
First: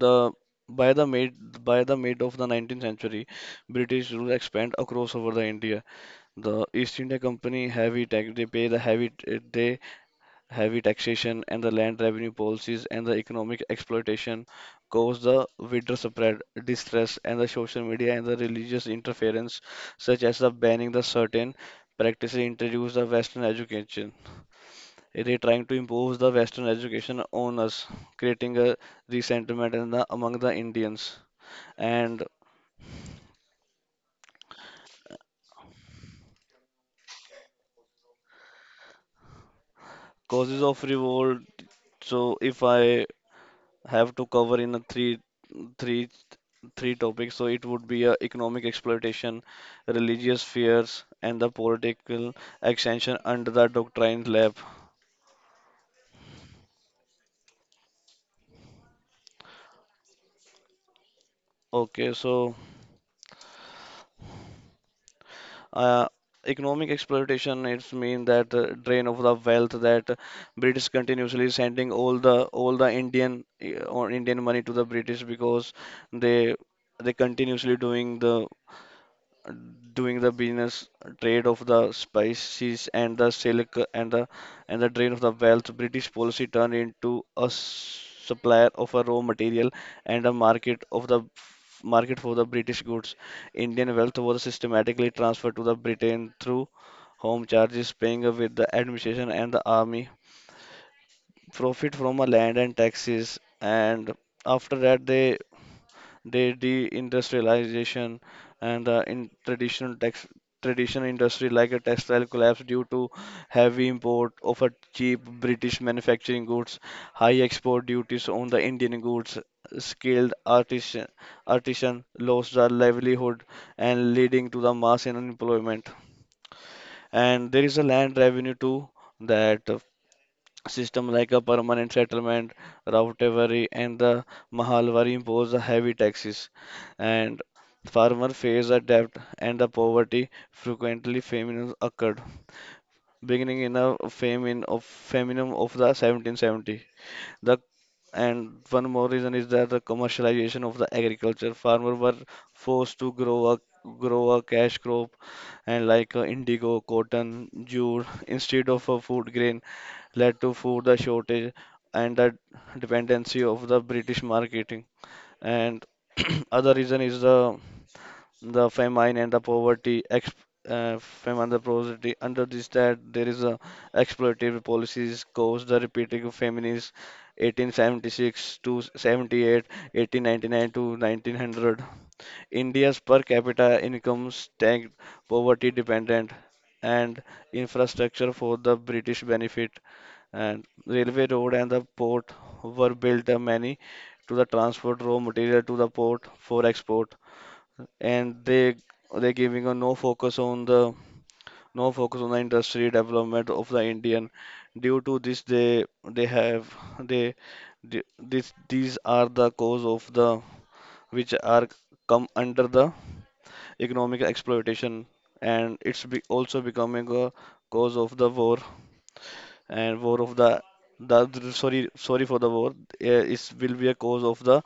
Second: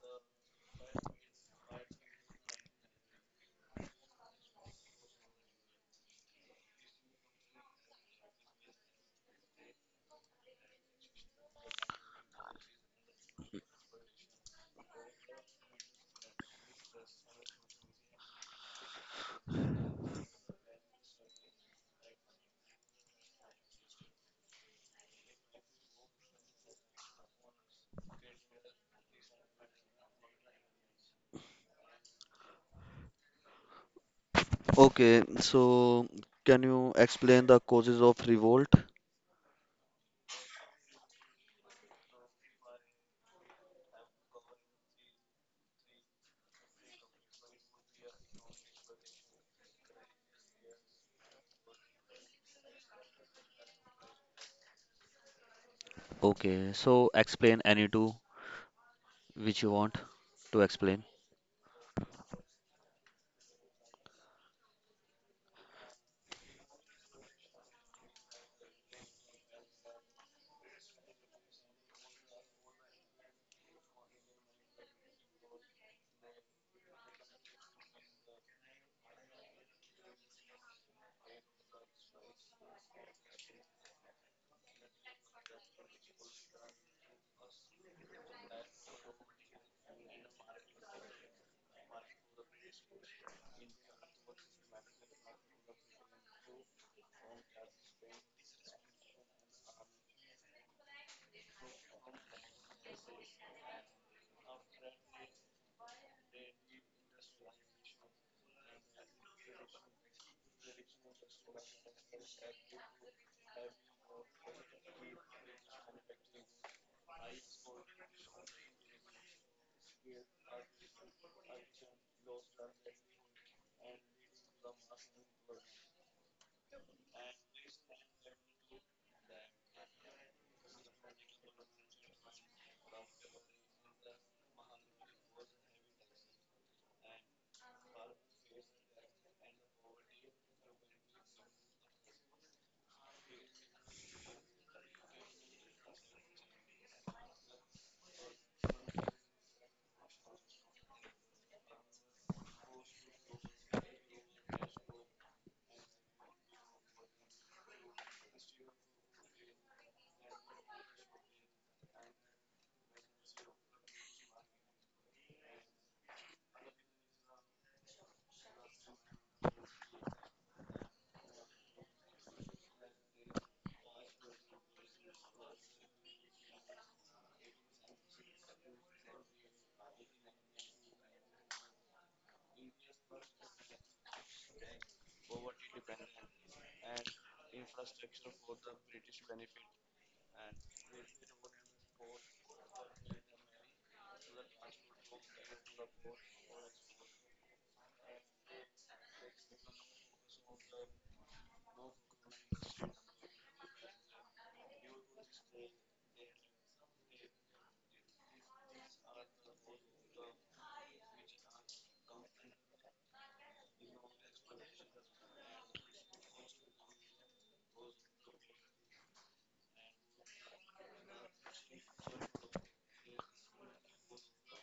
Speaker 2: the by the mid by the mid of the nineteenth century, British rule expand across over the India. The East India Company heavy tax, they pay the heavy they heavy taxation and the land revenue policies and the economic exploitation caused the wider spread distress, and the social media and the religious interference, such as the banning the certain practices, introduced the Western education. They trying to impose the Western education on us, creating a resentment in the, among the Indians. And
Speaker 1: Okay, so can you explain the causes of revolt?
Speaker 2: causes of revolt. So if I have to cover in a three three three topics, so it would be uh, economic exploitation, religious fears, and the political extension under the doctrine lab.
Speaker 1: Okay, so explain any two which you want to explain.
Speaker 2: Okay, so uh, economic exploitation, it's mean that uh, drain of the wealth, that uh, British continuously sending all the all the Indian uh, or Indian money to the British, because they they continuously doing the doing the business, trade of the spices and the silk and the, and the drain of the wealth. British policy turned into a s- supplier of a raw material and a market of the market for the British goods. Indian wealth was systematically transferred to the Britain through home charges, paying with the administration and the army, profit from a land and taxes, and after that they they deindustrialization, and uh, in traditional text traditional industry like a textile collapsed due to heavy import of a cheap British manufacturing goods, high export duties on the Indian goods, skilled artisan artisan lost their livelihood and leading to the mass in unemployment. And there is a land revenue too, that system like a permanent settlement, Rautaveri, and the Mahalwari impose a heavy taxes, and farmer face a debt and the poverty. Frequently, famines occurred, beginning in a famine of famine of the seventeen seventy. The and one more reason is that the commercialization of the agriculture. Farmers were forced to grow a grow a cash crop and like uh, indigo, cotton, jute instead of a food grain, led to food the shortage and the dependency of the British marketing. And other reason is the the famine and the poverty, ex, uh, famine the poverty. Under this that there is a exploitative policies caused the repeating of famines eighteen seventy-six to seventy-eight, eighteen ninety-nine to nineteen hundred. India's per capita income tagged poverty dependent, and infrastructure for the British benefit, and railway road and the port were built uh, many to the transport raw material to the port for export, and they they giving a no focus on the no focus on the industry development of the indian. Due to this, they they have they the- this these are the cause of the, which are come under the economic exploitation, and it's be also becoming a cause of the war and war of the the sorry, sorry for the war, uh, is will be a cause of the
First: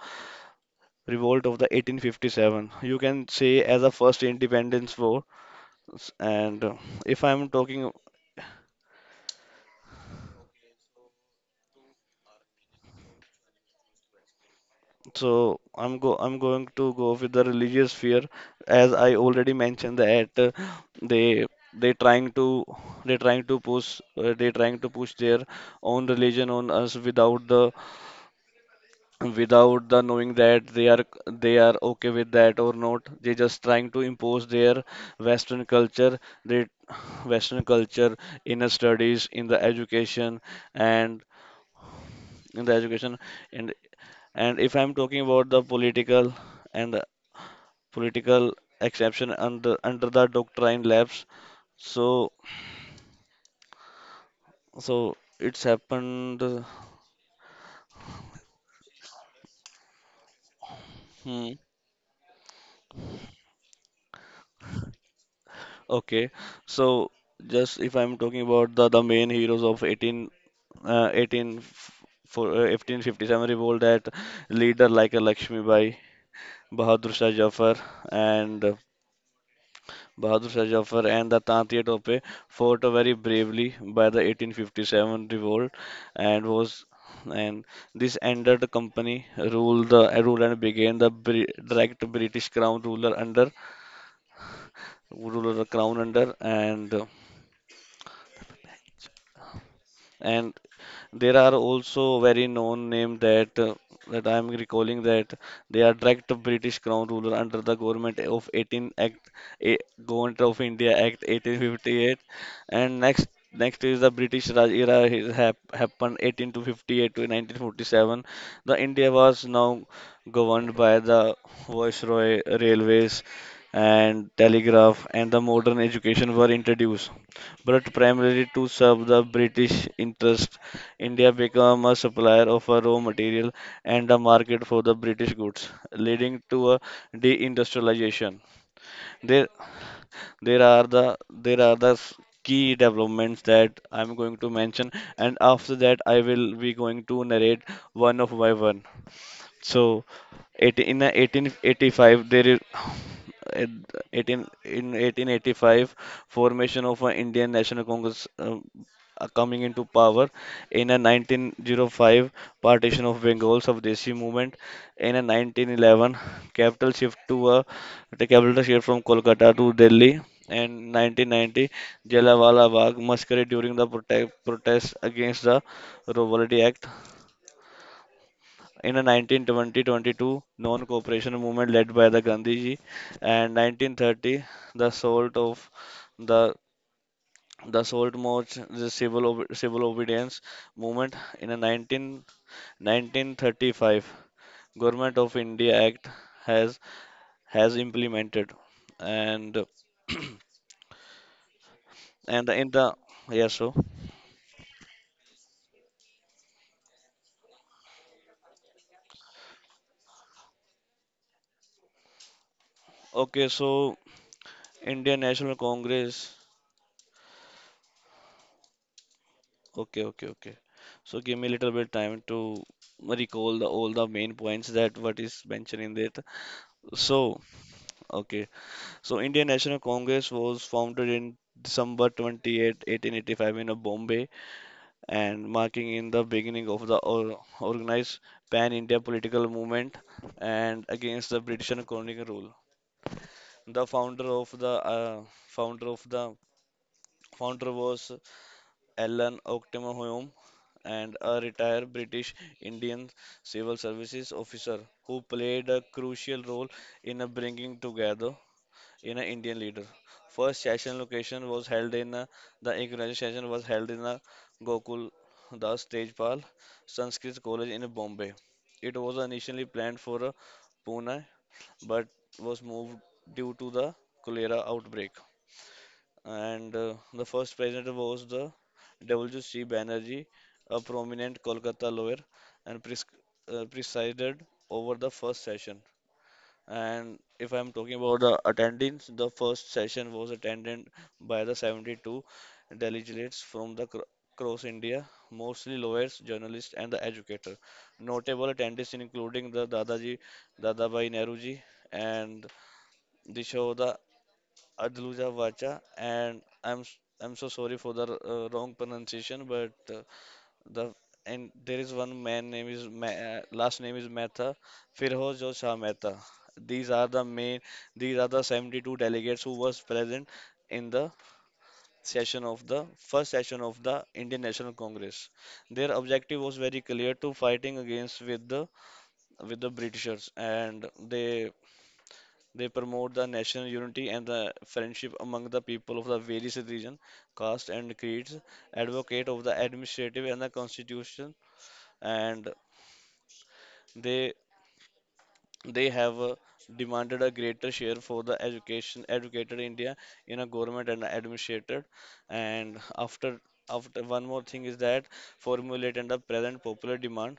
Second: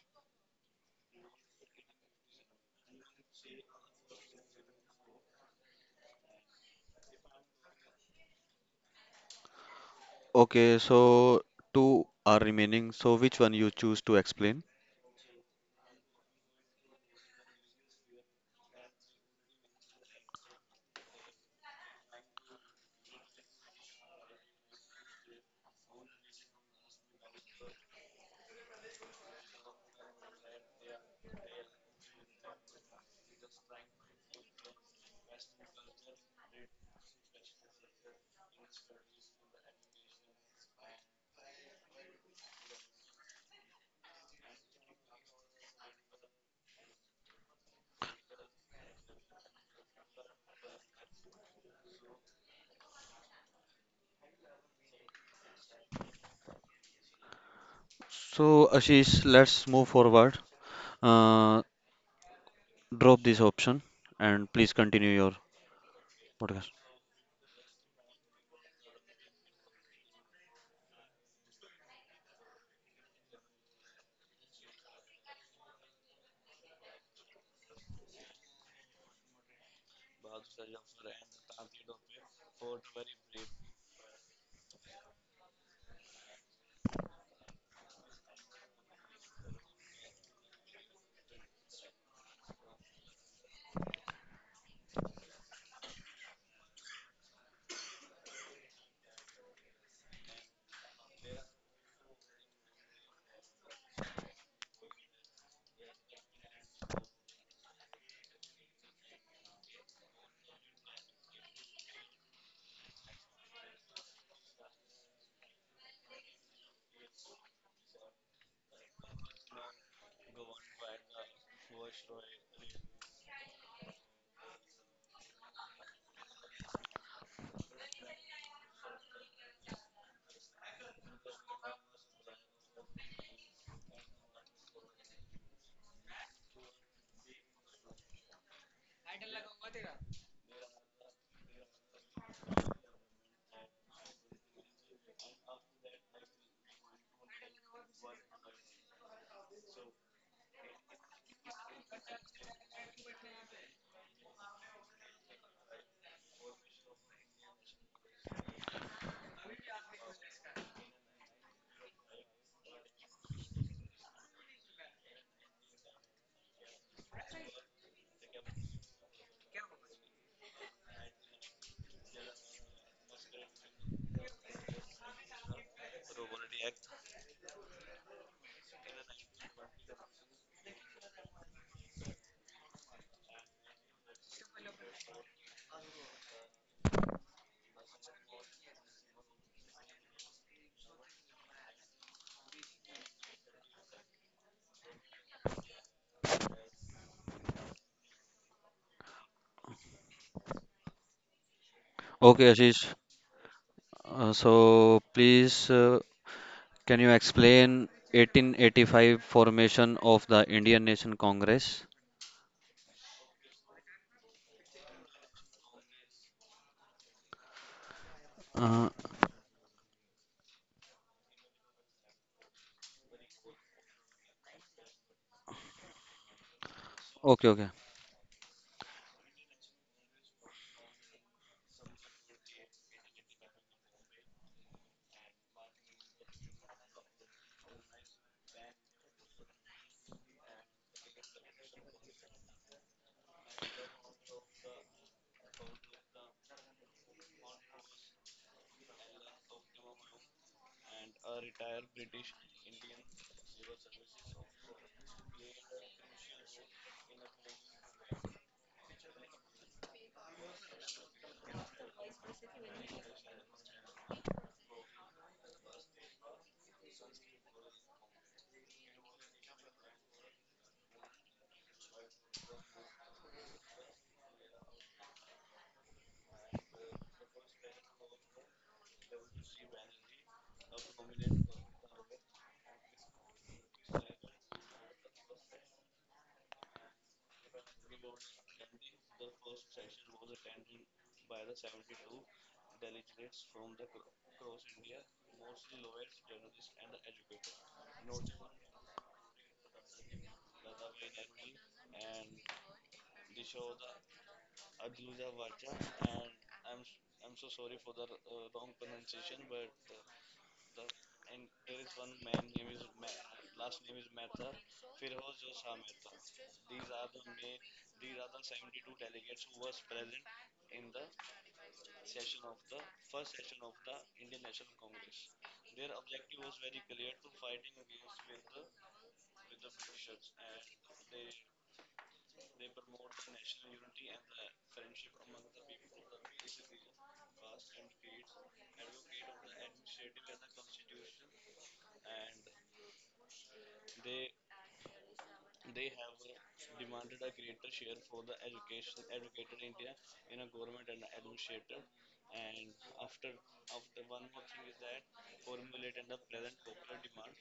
Speaker 2: revolt of the eighteen fifty-seven, you can say as a first independence war. S- and uh, if I'm talking,
Speaker 1: Okay, so two are remaining. So which one you choose to explain?
Speaker 2: so i'm go I'm going to go with the religious fear, as I already mentioned that uh, they they trying to they trying to push uh, they trying to push their own religion on us without the, without the knowing that they are, they are okay with that or not, they just trying to impose their western culture, they western culture in the studies, in the education, and in the education, and and if I'm talking about the political and the political exception under under the doctrine labs, so, so it's happened uh,
Speaker 1: So Ashish, let's move forward.
Speaker 2: hmm,
Speaker 1: Uh, Drop this option and please continue your
Speaker 2: okay,
Speaker 1: podcast.
Speaker 2: so just if I'm talking about the the main heroes of eighteen uh, eighteen for, uh, eighteen fifty-seven revolt, that leader like a Lakshmi Bai, Bahadur Shah Jafar, and uh, Bahadur Shah Jafar and the Tantiya Tope fought very bravely by the eighteen fifty-seven revolt, and was and this ended the company rule the uh, rule and began the Bri- direct British crown ruler under, ruler crown under. And Uh, and there are also very known name that uh, that I am recalling, that they are direct British Crown ruler under the government of eighteen Act eh, Government of India Act eighteen fifty-eight. And next, next is the British Raj era, it hap- happened eighteen to fifty-eight to nineteen forty-seven. The India was now governed by the Viceroy, railways and telegraph and the modern education were introduced, but primarily to serve the British interest. India became a supplier of a raw material and a market for the British goods, leading to a deindustrialization. There, there are the there are the s- key developments that I'm going to mention, and after that I will be going to narrate one of by one. So, eighteen in the eighteen eighty-five, there is in eighteen in eighteen eighty-five formation of an Indian National Congress, uh, uh, coming into power. In a nineteen oh five, partition of Bengal Swdeshi movement. In a nineteen eleven, capital shift to a, the capital shift from Kolkata to Delhi. And nineteen ninety Jallianwala Bagh massacre during the protest, protest against the Rovaldi Act in a nineteen twenty-twenty-two non-cooperation movement led by the Gandhiji, and nineteen thirty the salt of the the salt march, the civil ob- civil obedience movement. In a nineteen nineteen thirty-five Government of India Act has has implemented. and and
Speaker 1: Okay,
Speaker 2: in
Speaker 1: Ashish.
Speaker 2: the yes, so,
Speaker 1: Uh, so please, uh, can you explain eighteen eighty-five formation of the Indian Nation Congress?
Speaker 2: okay, so Indian National Congress.
Speaker 1: Uh,
Speaker 2: Okay, okay, okay. So give me a little bit time to recall the all the main points that what is mentioned in that. So,
Speaker 1: okay, okay.
Speaker 2: okay. So Indian National Congress was founded in December twenty-eighth, eighteen eighty-five in uh, Bombay, and marking in the beginning of the or organized pan-India political movement and against the British and colonial rule. The founder of the uh, founder of the founder was Alan Ockham Home, and a retired British Indian civil services officer who played a crucial role in a bringing together in an Indian leader. First session location was held in a, The inaugural session was held in a Gokul Das Tejpal Sanskrit College in Bombay. It was initially planned for a Pune but was moved due to the cholera outbreak, and uh, the first president was the W. C. Banerjee, a prominent Kolkata lawyer, and pres uh, presided over the first session. And if I'm talking about the attendance, the first session was attended by the seventy-two delegates from the cro- across India, mostly lawyers, journalists, and the educator. Notable attendees including the Dadaji, Dadabhai Nehruji, and Dishoda Adluja Vacha, and I'm s- I'm so sorry for the uh, wrong pronunciation, but uh, the and there is one man name is Ma uh, last name is Mehta, Firhoz or Shah Mehta. These are the main, these are the seventy-two delegates who was present in the session of the first session of the Indian National Congress. Their objective was very clear to fighting against with the with the Britishers, and they they promote the national unity and the friendship among the people of the various religion, caste, and creeds. Advocate of the administrative and the constitution, and they they have uh, demanded a greater share for the education educated India in a government and administrated. And after after one more thing is that formulate and the present popular demand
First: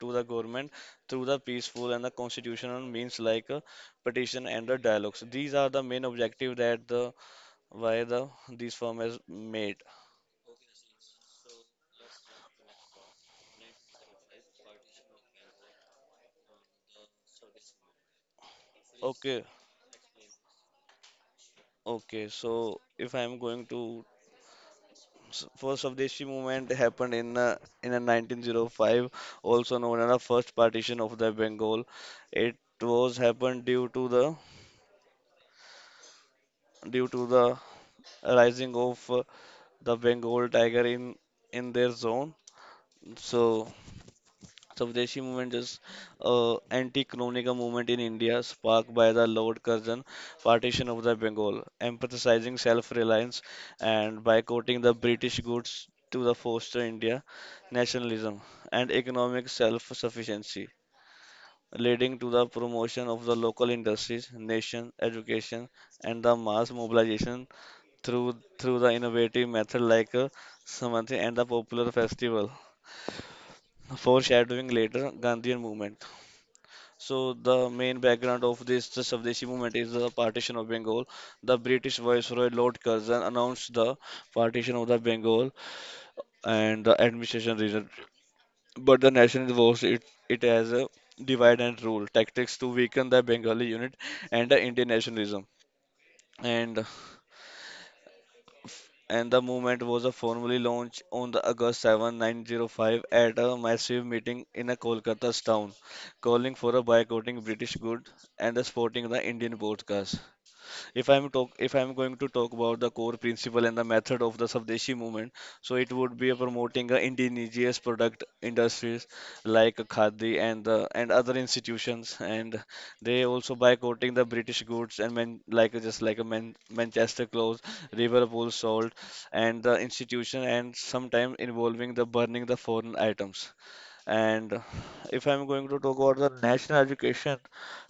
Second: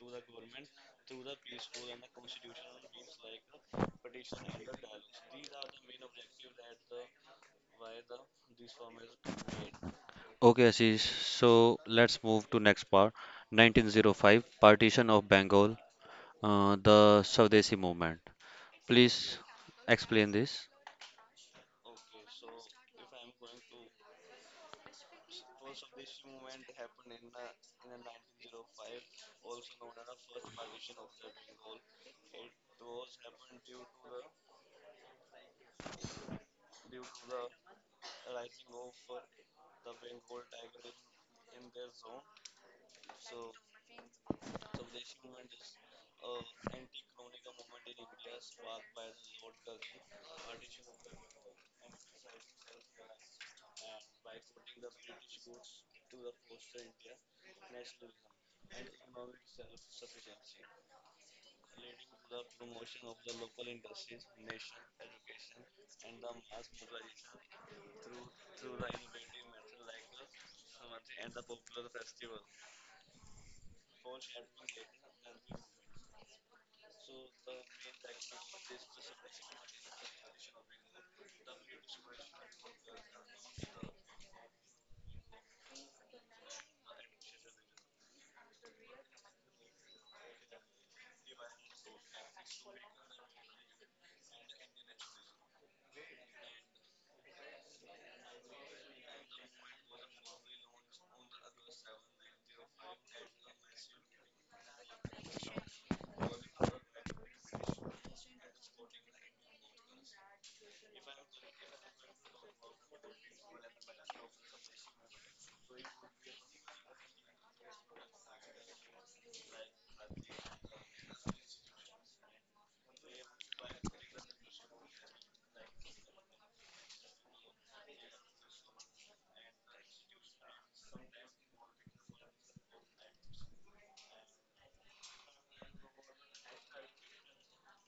Speaker 2: to the government through the peaceful and the constitutional means like uh, petition and the dialogues. These are the main objective that the why the these firm is made.
Speaker 1: Okay, Ashish. So let's move to next part. nineteen oh five, partition of Bengal, uh, the Swdeshi movement. Please
Speaker 2: Okay,
Speaker 1: explain this.
Speaker 2: okay. So if I'm going to s- first Swdeshi movement happened in uh, in a nineteen oh five, also known as the first partition of the Bengal. It was happened due to the due to the rising of uh, the Bengal tiger in in their zone. So Swadeshi movement is uh, anti-colonial movement in India sparked by the Lord Curzon partition of the Bengal, emphasizing self-reliance and boycotting the British goods to the foster India nationalism and economic self-sufficiency, leading to the promotion of the local industries, nation education, and the mass mobilization through through the innovative method like uh, Samanthi and the popular festival, foreshadowing later Gandhian movement. So the main background of this the Swadeshi movement is the partition of Bengal. The British Viceroy Lord Curzon announced the partition of the Bengal and the administration region, but the nationalists was it, it as a divide and rule tactics to weaken the Bengali unit and the Indian nationalism. And and the movement was uh, formally launched on the August seventh, nineteen oh five at a massive meeting in a Kolkata's town, calling for a boycotting British goods and the sporting the Indian broadcast. If I'm talk, if I'm going to talk about the core principle and the method of the Swadeshi movement, so it would be promoting uh, indigenous product industries like Khadi and uh, and other institutions, and they also boycotting the British goods and man, like just like a man, Manchester clothes, Liverpool salt, and the institution, and sometimes involving the burning the foreign items. And if I'm going to talk about the national education,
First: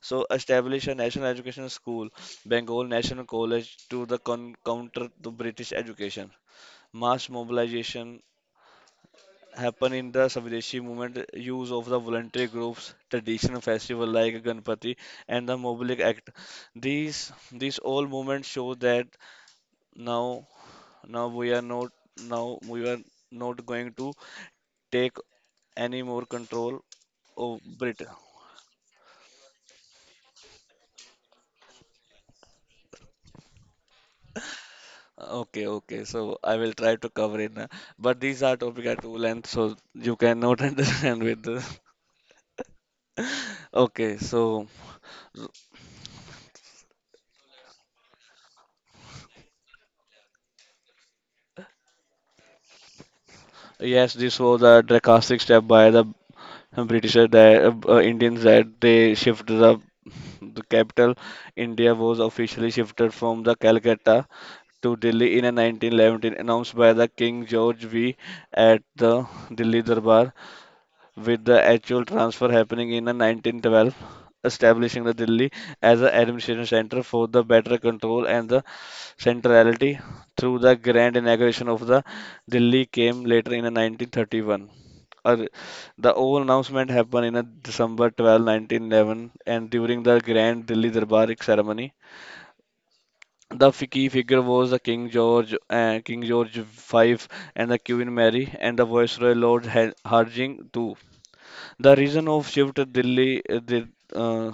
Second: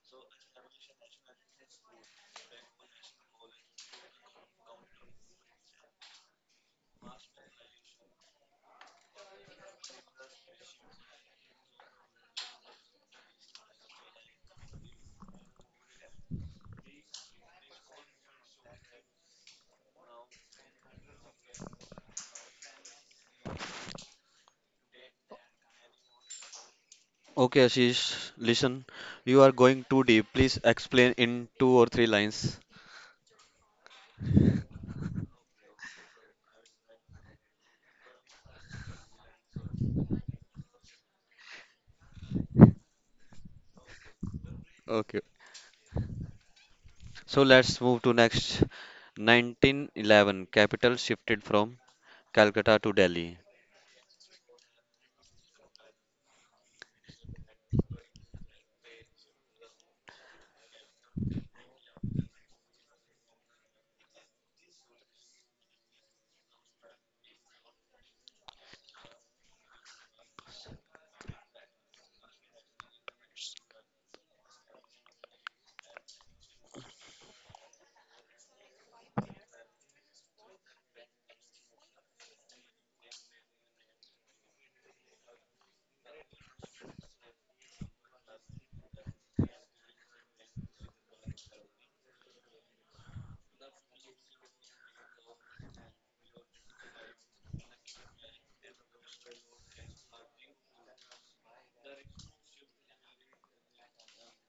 Speaker 2: so establish a national education school, Bengal National College, to the con counter the British education. Mass mobilization happen in the Swadeshi movement, use of the voluntary groups, traditional festival like Ganpati, and the Mobilic Act. These these all movements show that now now we are not, now we are not going to take any more control
Speaker 1: Okay,
Speaker 2: of Britain.
Speaker 1: Ashish, listen, you are going too deep. Please explain in two or three lines.
Speaker 2: Okay, okay. So I will try to cover in, uh, but these are topic are too length, so you cannot understand with. the- Okay, so
Speaker 1: Okay. So let's move to next. nineteen eleven, capital shifted from Calcutta to Delhi.
Speaker 2: yes, this was a drastic step by the Britisher that uh, Indians, that they shifted the the capital. India was officially shifted from the Calcutta to Delhi in a nineteen eleven, announced by the King George five at the Delhi Darbar, with the actual transfer happening in nineteen twelve, establishing the Delhi as an administration center for the better control and the centrality. Through the grand inauguration of the Delhi came later in nineteen thirty-one. Ar- The old announcement happened in a December twelfth, nineteen eleven and during the grand Delhi Darbar ceremony. The fi- key figure was the King George, uh, King George five, and the Queen Mary, and the Viceroy Lord Har- Harjing the Second. The reason of shift Delhi, uh, the uh,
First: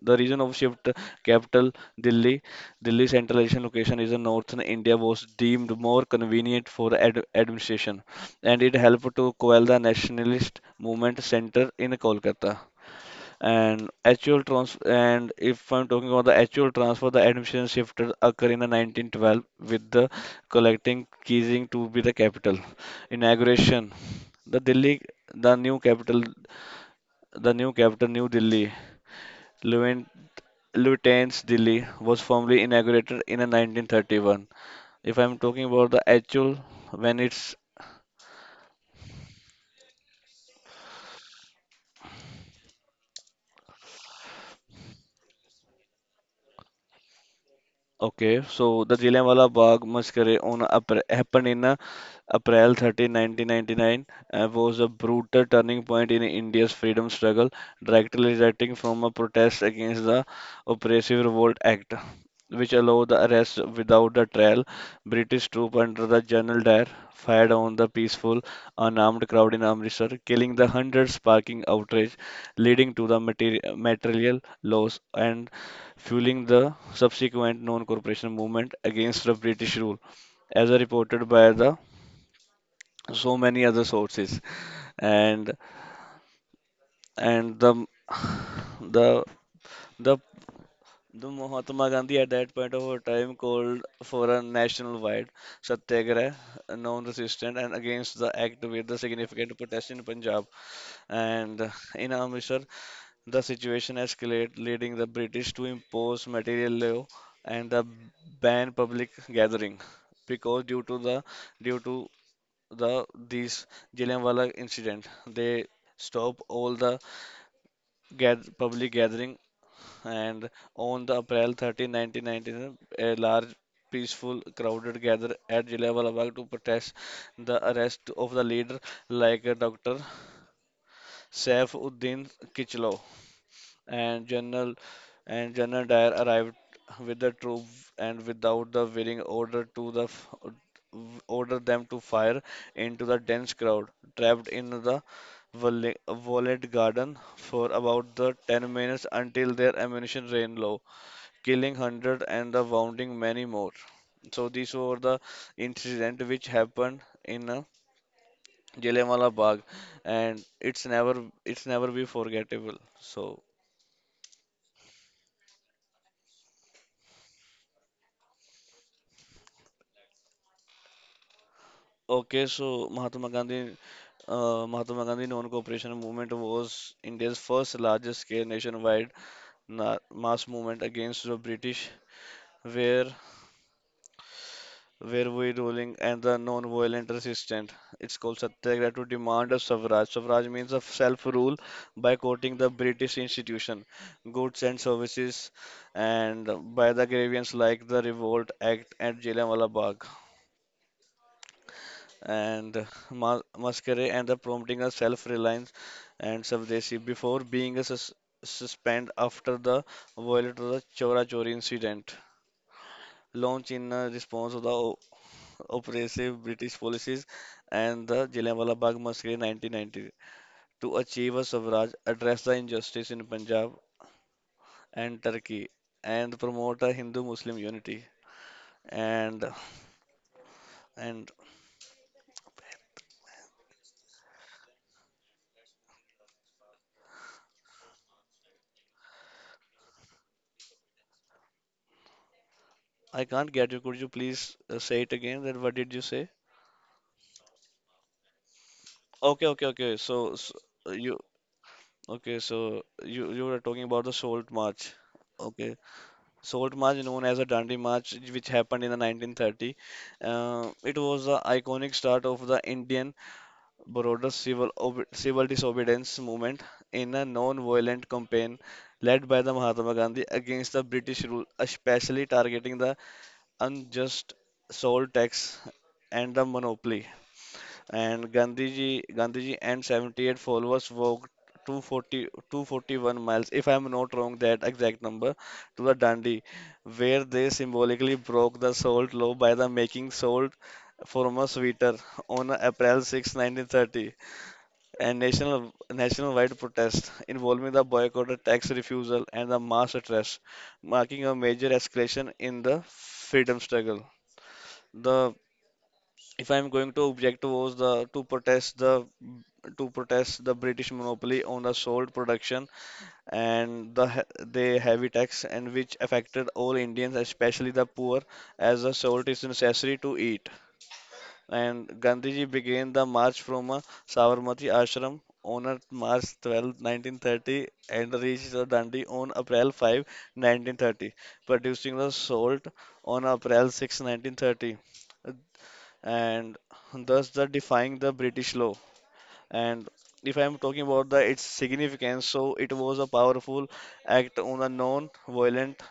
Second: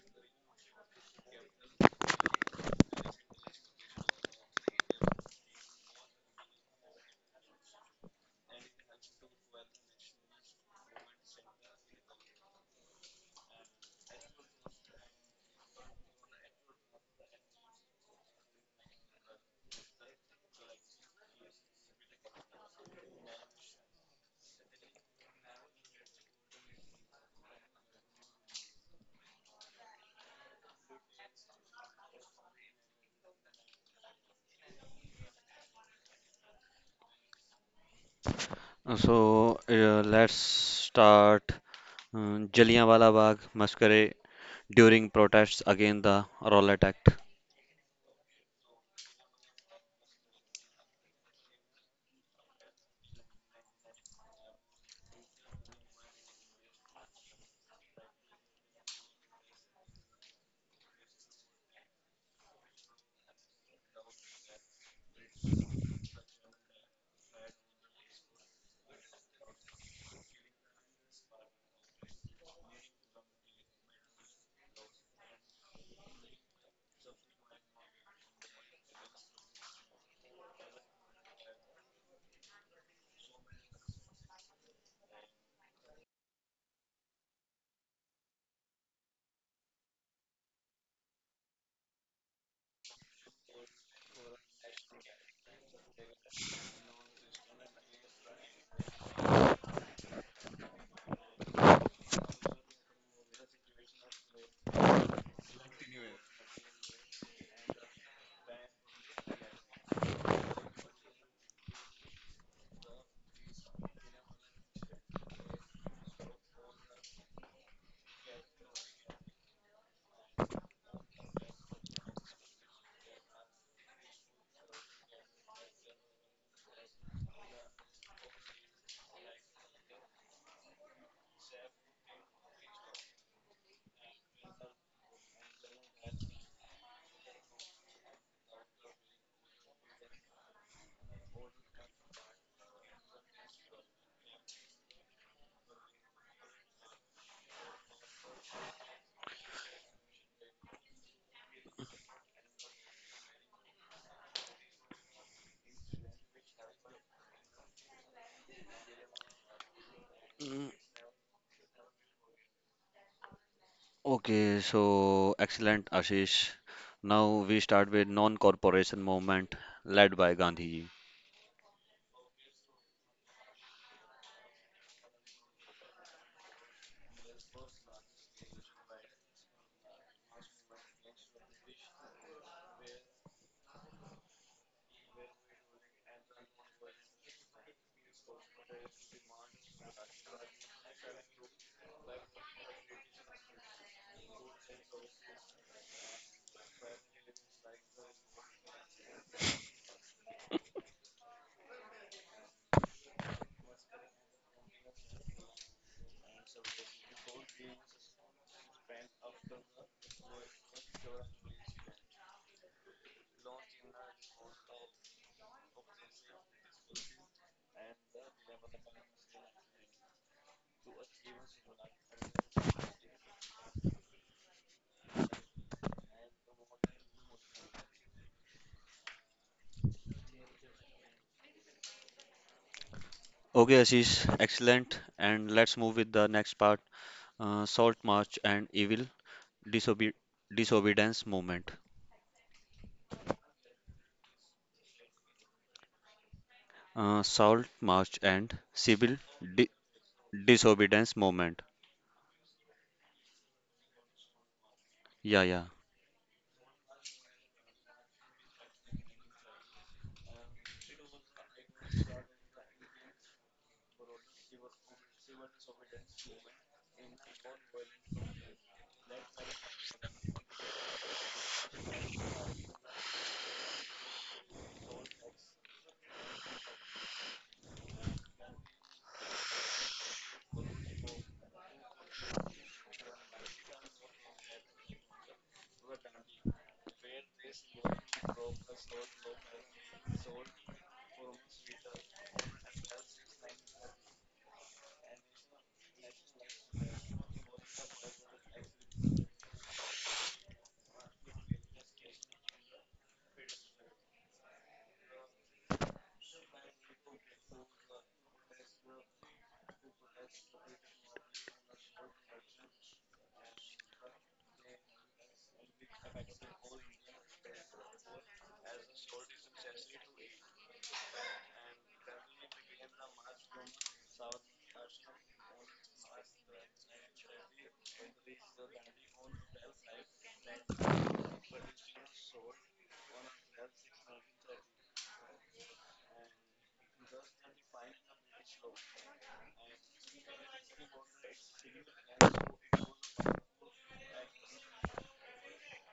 Speaker 2: the reason of shift capital Delhi. Delhi centralization location is in northern India was deemed more convenient for ad administration, and it helped to quell the nationalist movement center in Kolkata. And actual trans and if I'm talking about the actual transfer, the administration shifted occur in the nineteen twelve, with the collecting Keizing to be the capital inauguration. The Delhi, the new capital. The new capital, New Delhi, Lieutenant Lieutenant's Delhi, was formally inaugurated in nineteen thirty-one. If I'm talking about the actual when it's.
Speaker 1: Uh, So uh, let's start uh, Jallianwala Bagh massacre during protests against the Rowlatt Act.
Speaker 2: Okay, so the Jallianwala Bagh massacre on Apr happened in uh, April thirtieth, nineteen ninety-nine, and was a brutal turning point in India's freedom struggle, directly resulting from a protest against the oppressive Revolt Act, which allowed the arrest without a trial. British troops under the General Dyer fired on the peaceful, unarmed crowd in Amritsar, killing the hundreds, sparking outrage, leading to the materi material loss and fueling the subsequent non cooperation movement against the British rule, as reported by the so many other sources. And and the the the the Mahatma Gandhi at that point of her time called for a national-wide satyagraha, non-resistant and against the act with the significant protest in Punjab and in Amritsar. The situation escalated, leading the British to impose material law and the ban public gathering. Because due to the due to the these Jallianwala incident, they stop all the gath- public gathering, and on the April thirteenth, nineteen ninety-nine, a large peaceful crowded gather at Jallianwala Bagh to protest the arrest of the leader like a Doctor Saif Uddin Kichlo, and General and General Dyer arrived with the troop, and without the waiting order to the f- order them to fire into the dense crowd trapped in the Vole- Violet Garden for about the ten minutes until their ammunition ran low, killing one hundred and the wounding many more. So these were the incident which happened in uh, Jallianwala Bagh, and it's never it's never be forgettable. So
Speaker 1: Okay, so excellent, Ashish. Now we start with non-corporation movement led by Gandhiji.
Speaker 2: okay, so Mahatma Gandhi, uh, Mahatma Gandhi Non-Cooperation Movement was India's first large-scale nationwide na mass movement against the British, where where we ruling and the non-violent resistance. It's called Satyagraha to demand of suffrage. Suffrage means of self-rule by quoting the British institution, goods and services, and by the grievances like the Revolt Act and Jallianwala Bagh, and ma- masquerade and the prompting a self-reliance and Savdesi before being a sus- suspended after the violent of the Chora Chori incident. Launch in uh, response to the o- oppressive British policies and the Jallianwala Bagh massacre in nineteen ninety to achieve a Swaraj, address the injustice in Punjab and Turkey, and promote a Hindu-Muslim unity. And and
Speaker 1: Okay, Ashish, excellent. And let's move with the next part, uh, Salt March and Evil Disobe Disobedience Movement.
Speaker 2: I can't get you. Could you please uh, say it again? That what did you say?
Speaker 1: Uh, Salt March and Civil
Speaker 2: Okay,
Speaker 1: Di
Speaker 2: okay, okay. So, so uh,
Speaker 1: Disobedience
Speaker 2: you
Speaker 1: Movement.
Speaker 2: okay? So you you were talking about the Salt March.
Speaker 1: Yeah, yeah.
Speaker 2: Okay, Salt March, known as a Dandi March, which happened in the nineteen thirty. Uh, it was the iconic start of the Indian broader civil ob civil disobedience movement in a non-violent campaign led by the Mahatma Gandhi against the British rule, especially targeting the unjust salt tax and the monopoly. And Gandhiji, Gandhiji and seventy-eight followers walked two hundred forty, two hundred forty-one miles, if I'm not wrong, that exact number, to the Dandi, where they symbolically broke the salt law by the making salt former sweeter on April sixth, nineteen thirty, a national nationwide protest involving the boycott, the tax refusal, and the mass arrest, marking a major escalation in the freedom struggle. The if I'm going to object was the To protest the to protest the British monopoly on the salt production, and the he- the heavy tax and which affected all Indians, especially the poor, as the salt is necessary to eat. And Gandhiji began the march from a Sabarmati ashram on a March twelfth, nineteen thirty, and reached the Dandi on April fifth, nineteen thirty, producing the salt on April sixth, nineteen thirty, and thus the defying the British law. And if I'm talking about the its significance, so it was a powerful act on a non-violent,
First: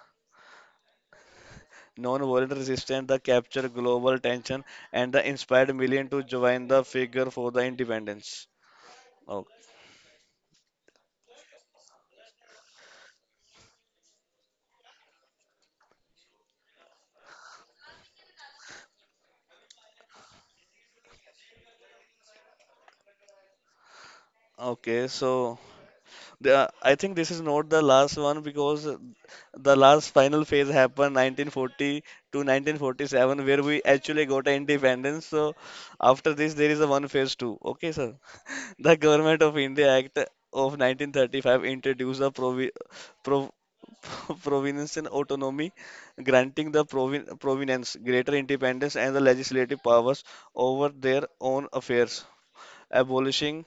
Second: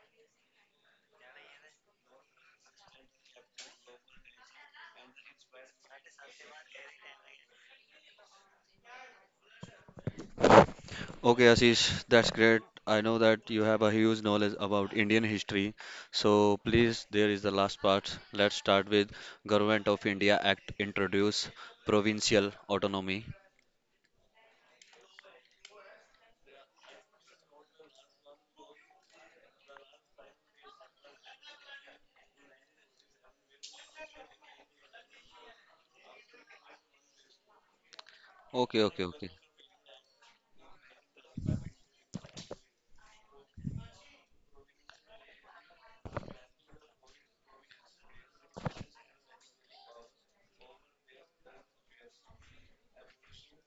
Speaker 2: non-violent resistance that captured global attention and that inspired million to join the figure for the independence. Okay,
Speaker 1: Okay, Ashish, that's great. I know that you have a huge knowledge about Indian history. So please, there is the last part. Let's start with Government of India Act introduce provincial autonomy.
Speaker 2: okay, so the, I think this is not the last one because the last final phase happened nineteen forty to nineteen forty-seven where we actually got independence. So after this there is a one phase two. Okay, sir.
Speaker 1: Okay,
Speaker 2: The
Speaker 1: okay, okay.
Speaker 2: Government of India Act of nineteen thirty-five introduced the provi- prov- provincial autonomy, granting the provin- province greater independence and the legislative powers over their own affairs, abolishing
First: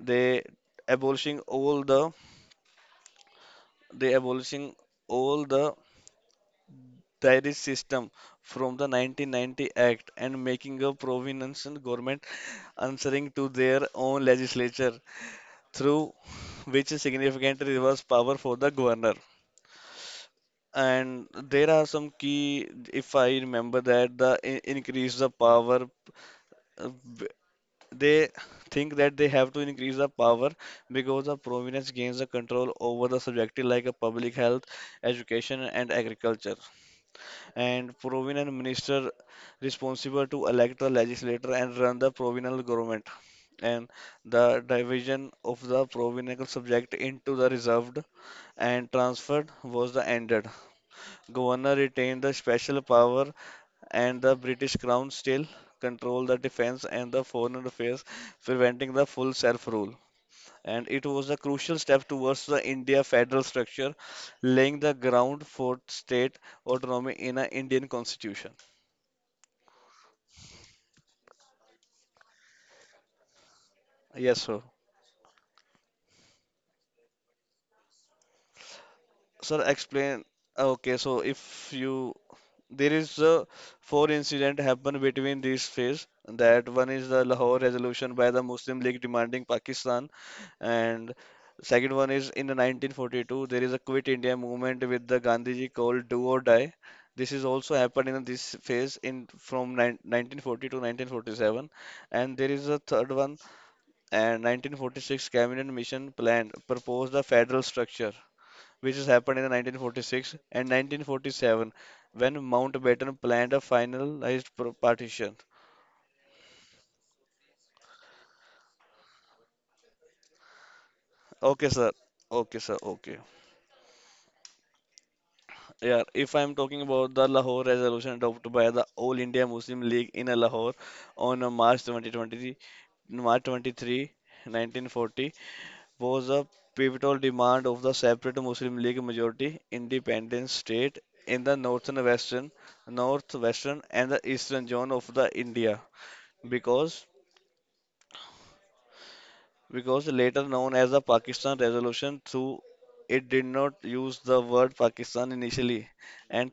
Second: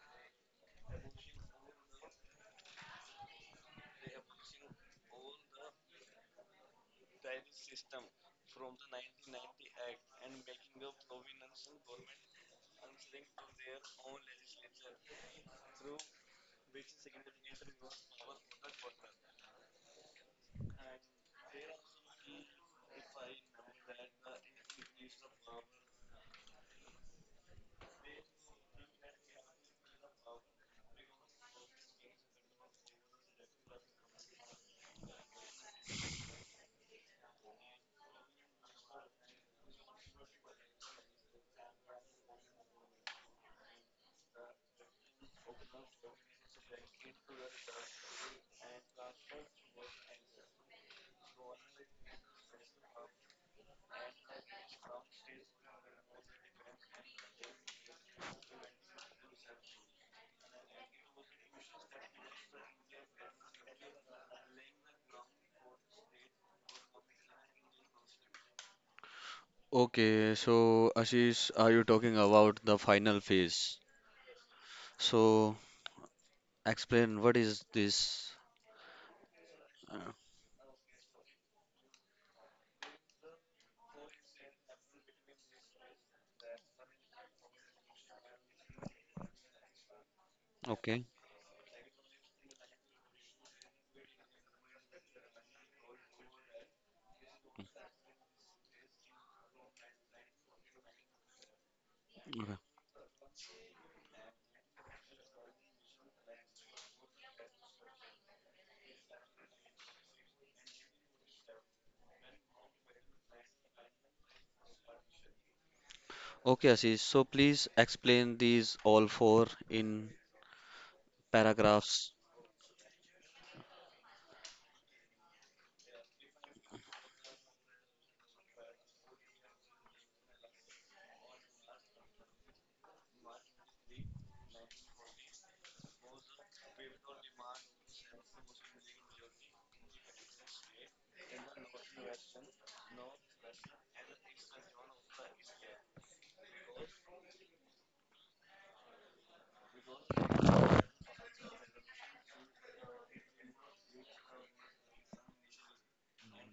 Speaker 2: the abolishing all the the abolishing all the tariff system from the nineteen ninety Act and making a provincial government answering to their own legislature through which is significant reverse power for the governor. And there are some key, if I remember that, the in- increase the power. uh, b- They think that they have to increase the power because the province gains the control over the subject like a public health, education, and agriculture. And provincial minister responsible to elect the legislator and run the provincial government. And the division of the provincial subject into the reserved and transfer was the ended. Governor retained the special power and the British Crown still controlled the defense and the foreign affairs, preventing the full self-rule. And it was a crucial step towards the India federal structure, laying the ground for state autonomy in an Indian constitution.
Speaker 1: Okay, so Ashish, are you talking about the final phase?
Speaker 2: Yes, sir.
Speaker 1: So explain what is this?
Speaker 2: Sir,
Speaker 1: Uh,
Speaker 2: explain. Okay, so if you there is uh, four incident happened between these phase that one is the Lahore resolution by the Muslim League demanding Pakistan,
Speaker 1: okay.
Speaker 2: and second one is in the nineteen forty-two there is a Quit India movement with the Gandhiji called do or die. This is also happened in this phase in from nine, nineteen forty to nineteen forty-seven, and there
Speaker 1: Okay,
Speaker 2: is a third one, and nineteen forty-six cabinet mission plan proposed a federal structure which has happened in the nineteen forty-six and nineteen forty-seven when Mountbatten planned a finalized pro- partition.
Speaker 1: Okay, Ashish. So please explain these all four in
Speaker 2: Okay, sir.
Speaker 1: paragraphs.
Speaker 2: Okay, sir. Okay. Yeah, if I'm talking about the Lahore resolution adopted by the All India Muslim League in Lahore on uh, March twenty twenty-three, March twenty-third, nineteen forty, was a pivotal demand of the separate Muslim League majority independent state in the northern western, northwestern, and the eastern zone of the India because because later known as the Pakistan Resolution, through it did not use the word Pakistan initially, and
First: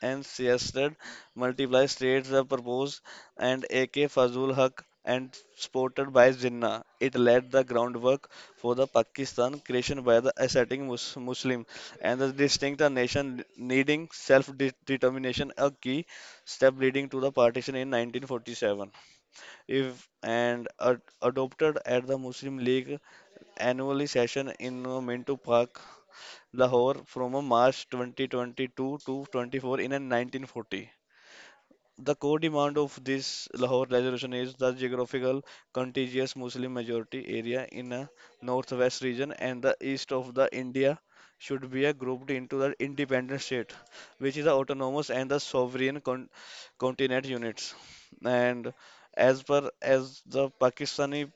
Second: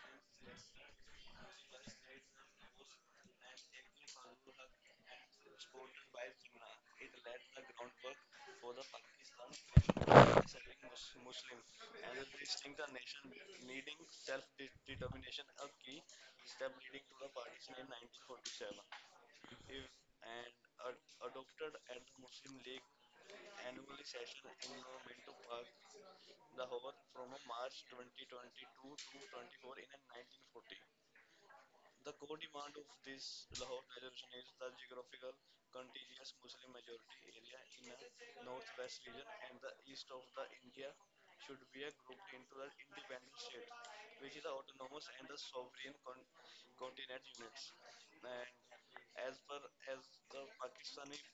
Speaker 2: and suggested multiple states were proposed, and A K. Fazul Haq and supported by Jinnah. It laid the groundwork for the Pakistan creation by the ascetic Mus- Muslim and the distinct nation needing self-determination, a key step leading to the partition in nineteen forty-seven if and ad- adopted at the Muslim League annual session in uh, Minto Park, Lahore from uh, March twenty twenty-two to twenty-four in uh, nineteen forty. The core demand of this Lahore resolution is the geographical contiguous Muslim majority area in a northwest region and the east of the India should be uh, grouped into the independent state, which is the autonomous and the sovereign con- continent units. And as per as the Pakistani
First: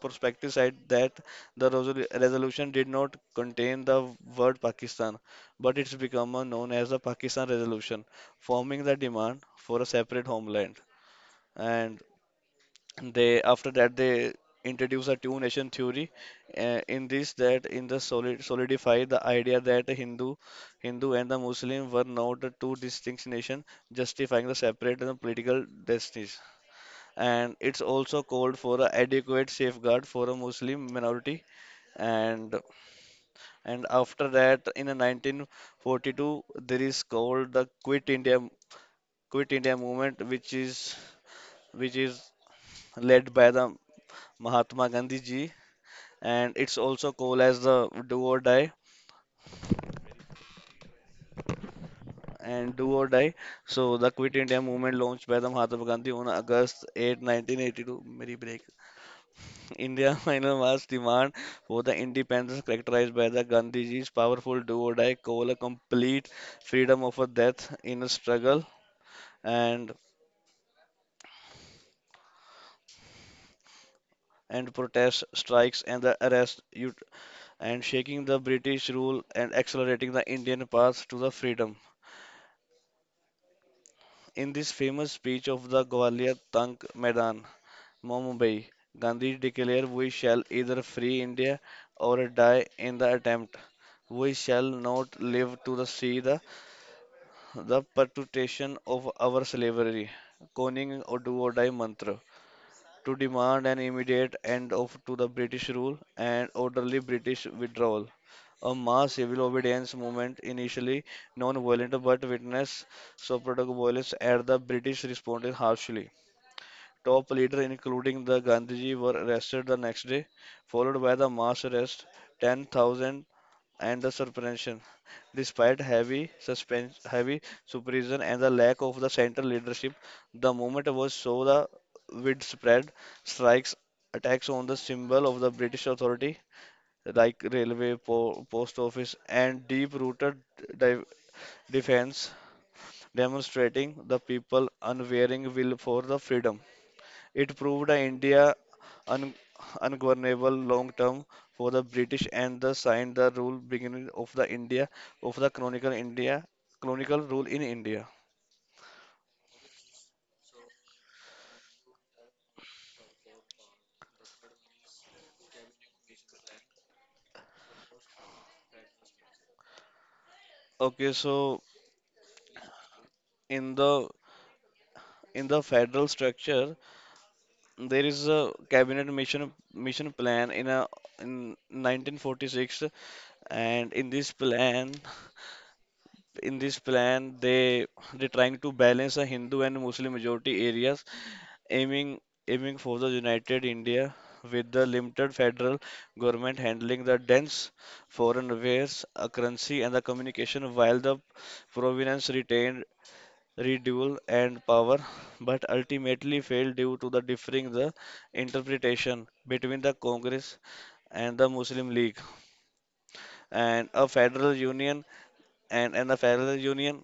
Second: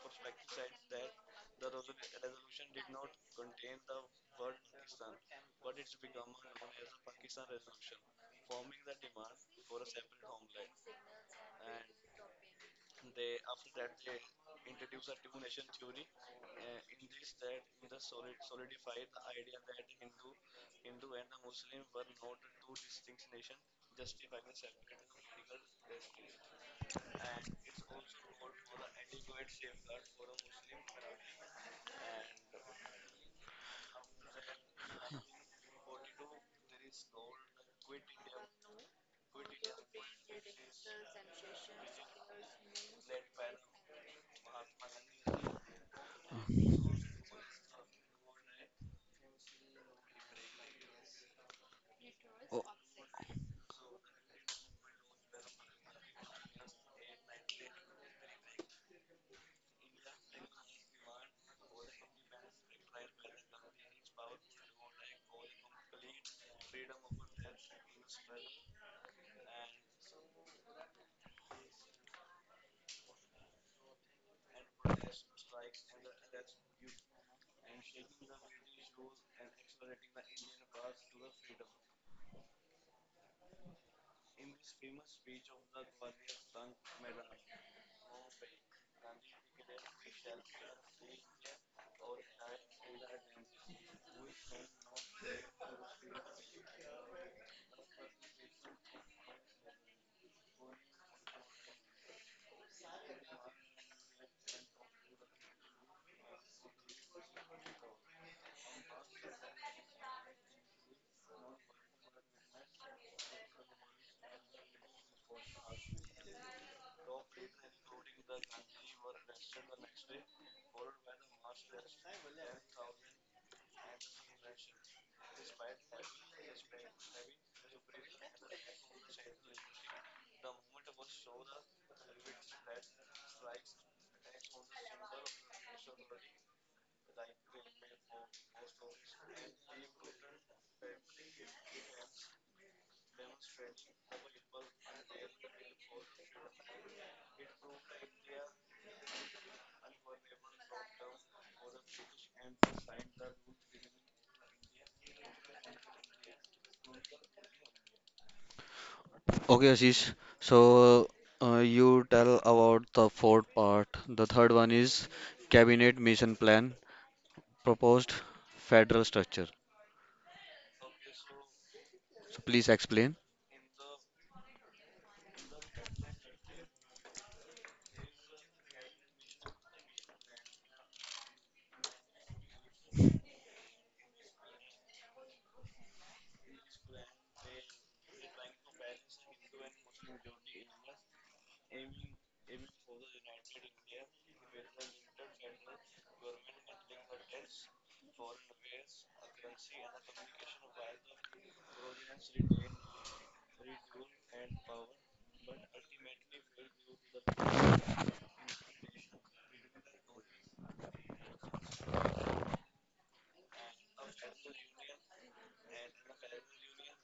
Speaker 2: perspective said that the resolu- resolution did not contain the word Pakistan, but it's become uh, known as the Pakistan resolution forming the demand for a separate homeland. And they after that they introduce a two nation theory uh, in this that in the solid solidify the idea that Hindu Hindu and the Muslim were not the two distinct nations justifying the separate and political destinies. And it's also called for a adequate safeguard for a Muslim minority, and and after that in the nineteen forty-two there is called the Quit India Quit India movement which is which is led by the Mahatma Gandhi ji, and it's also called as the Do or Die
Speaker 1: O-
Speaker 2: and Do or Die. So the Quit India movement launched by the Mahatma Gandhi on August eighth, nineteen eighty-two. Merry break. India final mass demand for the independence characterized by the Gandhiji's powerful Do or Die call, a complete freedom of a death in a struggle, and and protest strikes and the arrest ut- and shaking the British rule and accelerating the Indian path to the freedom. In this famous speech of the Gwalior Tank Maidan, Mumbai, Gandhi declared, "We shall either free India or die in the attempt. We shall not live to the see the, the perpetuation of our slavery." Coining or do or die mantra to demand an immediate end of to the British rule and orderly British withdrawal. A mass civil obedience movement, initially non-violent but witnessed supportive violence as the British responded harshly. Top leaders, including the Gandhiji, were arrested the next day, followed by the mass arrest. ten thousand and the suspension. Despite heavy suspense, heavy supervision and the lack of the central leadership, the movement was so the widespread strikes, attacks on the symbol of the British authority like railway, po- post office, and deep-rooted di- defense, demonstrating the people unwavering will for the freedom. It proved India un- ungovernable long term for the British and the signed the rule beginning of the India of the Chronicle India Chronicle rule in India.
Speaker 1: Okay, Ashish. So uh, you tell about the fourth part. The third one is cabinet mission plan, proposed federal structure.
Speaker 2: Okay, so
Speaker 1: So please explain.
Speaker 2: in the in the federal structure, there is a cabinet mission mission plan in a in nineteen forty-six, and in this plan, in this plan, they they trying to balance a Hindu and Muslim majority areas aiming aiming for the United India with the limited federal government handling the dense foreign affairs, uh, currency and the communication while the province retained redouble and power but ultimately failed due to the differing the interpretation between the Congress and the Muslim League and a federal union and, and a federal union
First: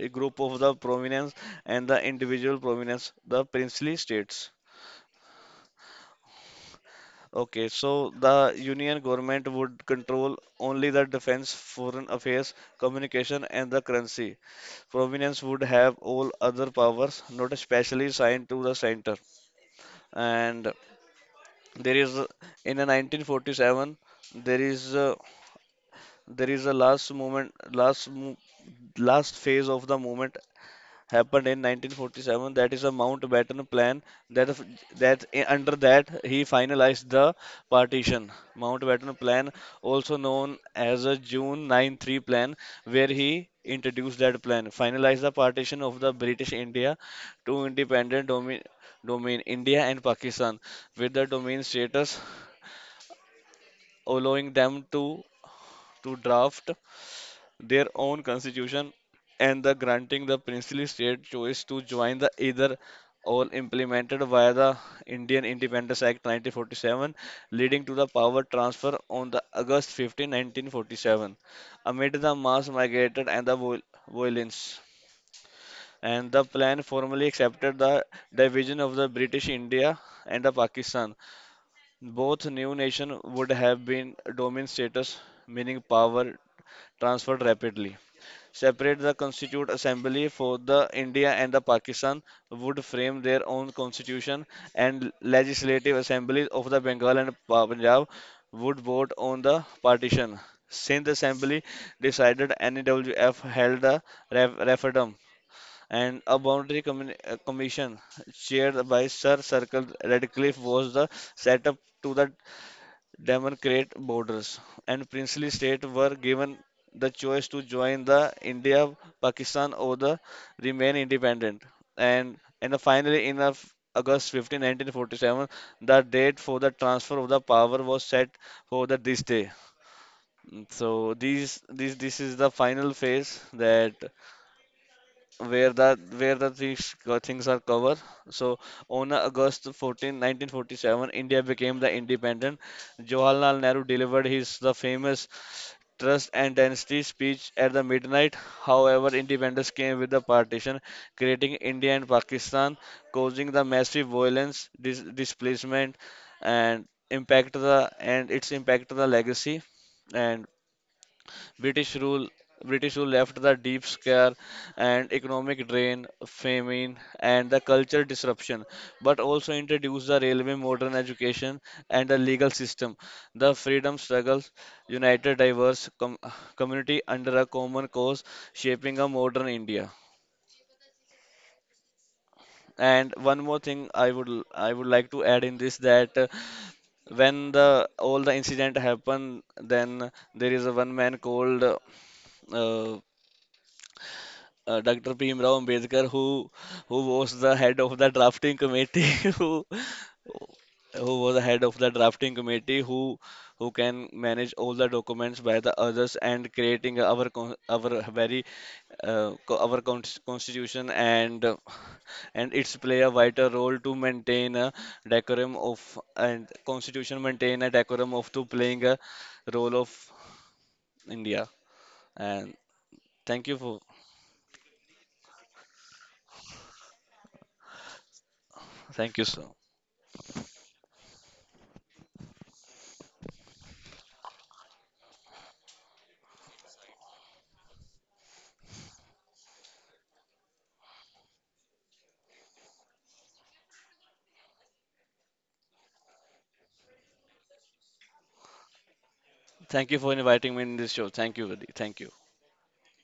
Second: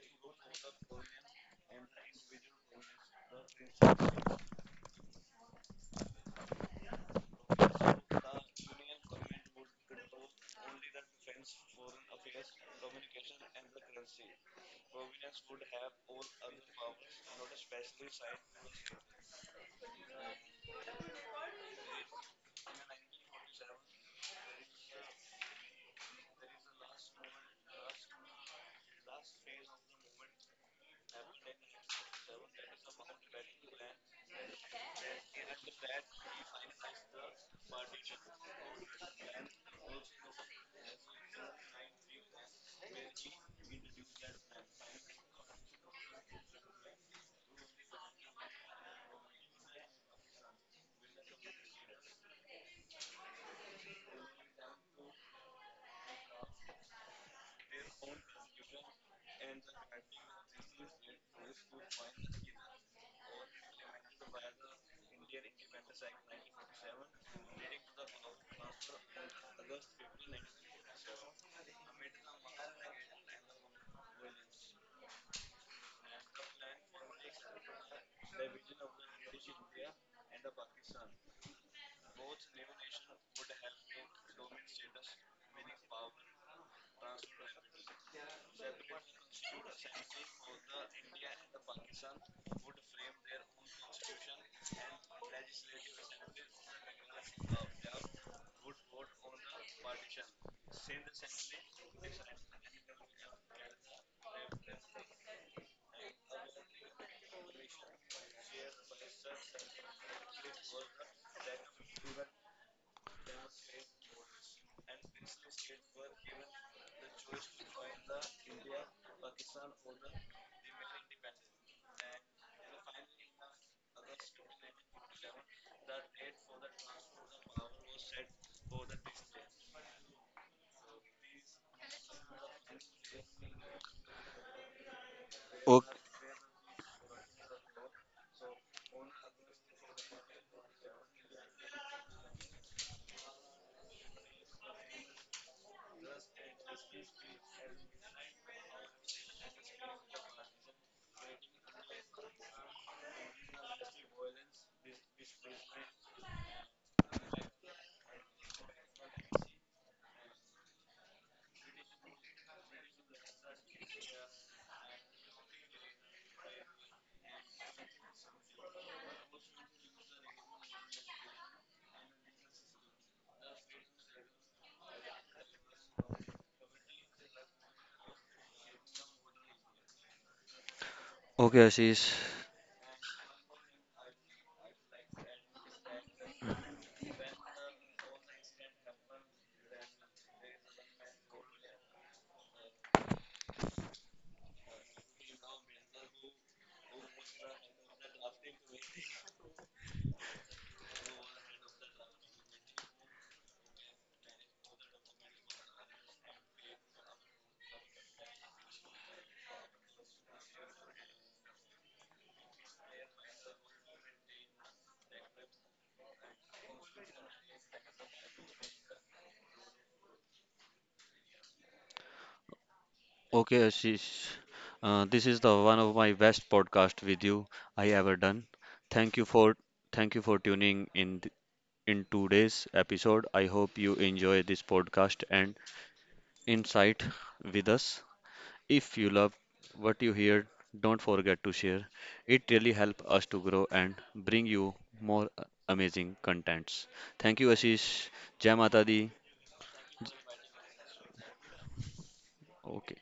Speaker 2: a group of the prominence and the individual prominence the princely states. Okay, so the Union government would control only the defense, foreign affairs, communication, and the currency. Province would have all other powers not especially assigned to the center. And there is a- in the nineteen forty-seven there is a, there is a last moment last mo- last phase of the movement happened in nineteen forty-seven. That is a Mountbatten Plan that f- that I- under that he finalized the partition. Mountbatten Plan, also known as a June ninety-three Plan, where he introduced that plan, finalized the partition of the British India to independent domi domain India and Pakistan with the domain status allowing them to to draft their own constitution and the granting the princely state choice to join the either, all implemented via the Indian Independence Act nineteen forty-seven, leading to the power transfer on the August fifteenth, nineteen forty-seven amid the mass migrated and the viol- violence, and the plan formally accepted the division of the British India and the Pakistan. Both new nation would have been domain status, meaning power transferred rapidly, separate the Constituent Assembly for the India and the Pakistan would frame their own constitution, and legislative assemblies of the Bengal and Pa- Punjab would vote on the partition. Since the Assembly decided N E W F held a ref- referendum and a boundary commi- uh, commission chaired by Sir Circle Radcliffe was the set up to the demarcate borders, and princely states were given the choice to join the India, Pakistan, or the remain independent. And and finally, in of August fifteenth, nineteen forty-seven, the date for the transfer of the power was set for the this day. Mm, so these this this is the final phase that where the
Speaker 1: Okay,
Speaker 2: where the things co- things are covered. So on August fourteenth, nineteen forty-seven, India became the independent. Jawaharlal Nehru delivered his the famous Trust and Dynasty speech at the midnight. However, independence came with the partition, creating India and Pakistan, causing the massive violence, dis- displacement, and impact the and its impact the legacy. And British rule British rule left the deep scare and economic drain, famine and the cultural disruption, but also introduced the railway, modern education and the legal system. The freedom struggles united diverse com- community under a common cause, shaping a modern India.
Speaker 1: Okay, Ashish.
Speaker 2: And one more thing I would I would like to add in this that uh, when the all the incident happen, then there is a one man called uh, uh, Doctor Bhimrao Ambedkar, who who was the head of the drafting committee, who who was the head of the drafting committee, who who can manage all the documents by the others and creating our con- our very uh, co- our con- constitution, and uh, and it's play a vital role to maintain a decorum of and constitution maintain a decorum of to playing a role of India, and thank you
Speaker 1: Okay,
Speaker 2: for
Speaker 1: Ashish. Uh, this is the one of my best podcast with you I ever done.
Speaker 2: thank
Speaker 1: Thank
Speaker 2: you
Speaker 1: you
Speaker 2: so.
Speaker 1: for Thank you for tuning in th- in today's episode. I hope you enjoy this podcast and insight with us. If you love what you hear, don't forget to share. It really helps us to grow and bring you more uh, amazing contents. Thank you, Ashish. Jai Mata Di.
Speaker 2: Thank you for inviting me in this show. Thank you, Vadi. Thank you.
Speaker 1: Okay.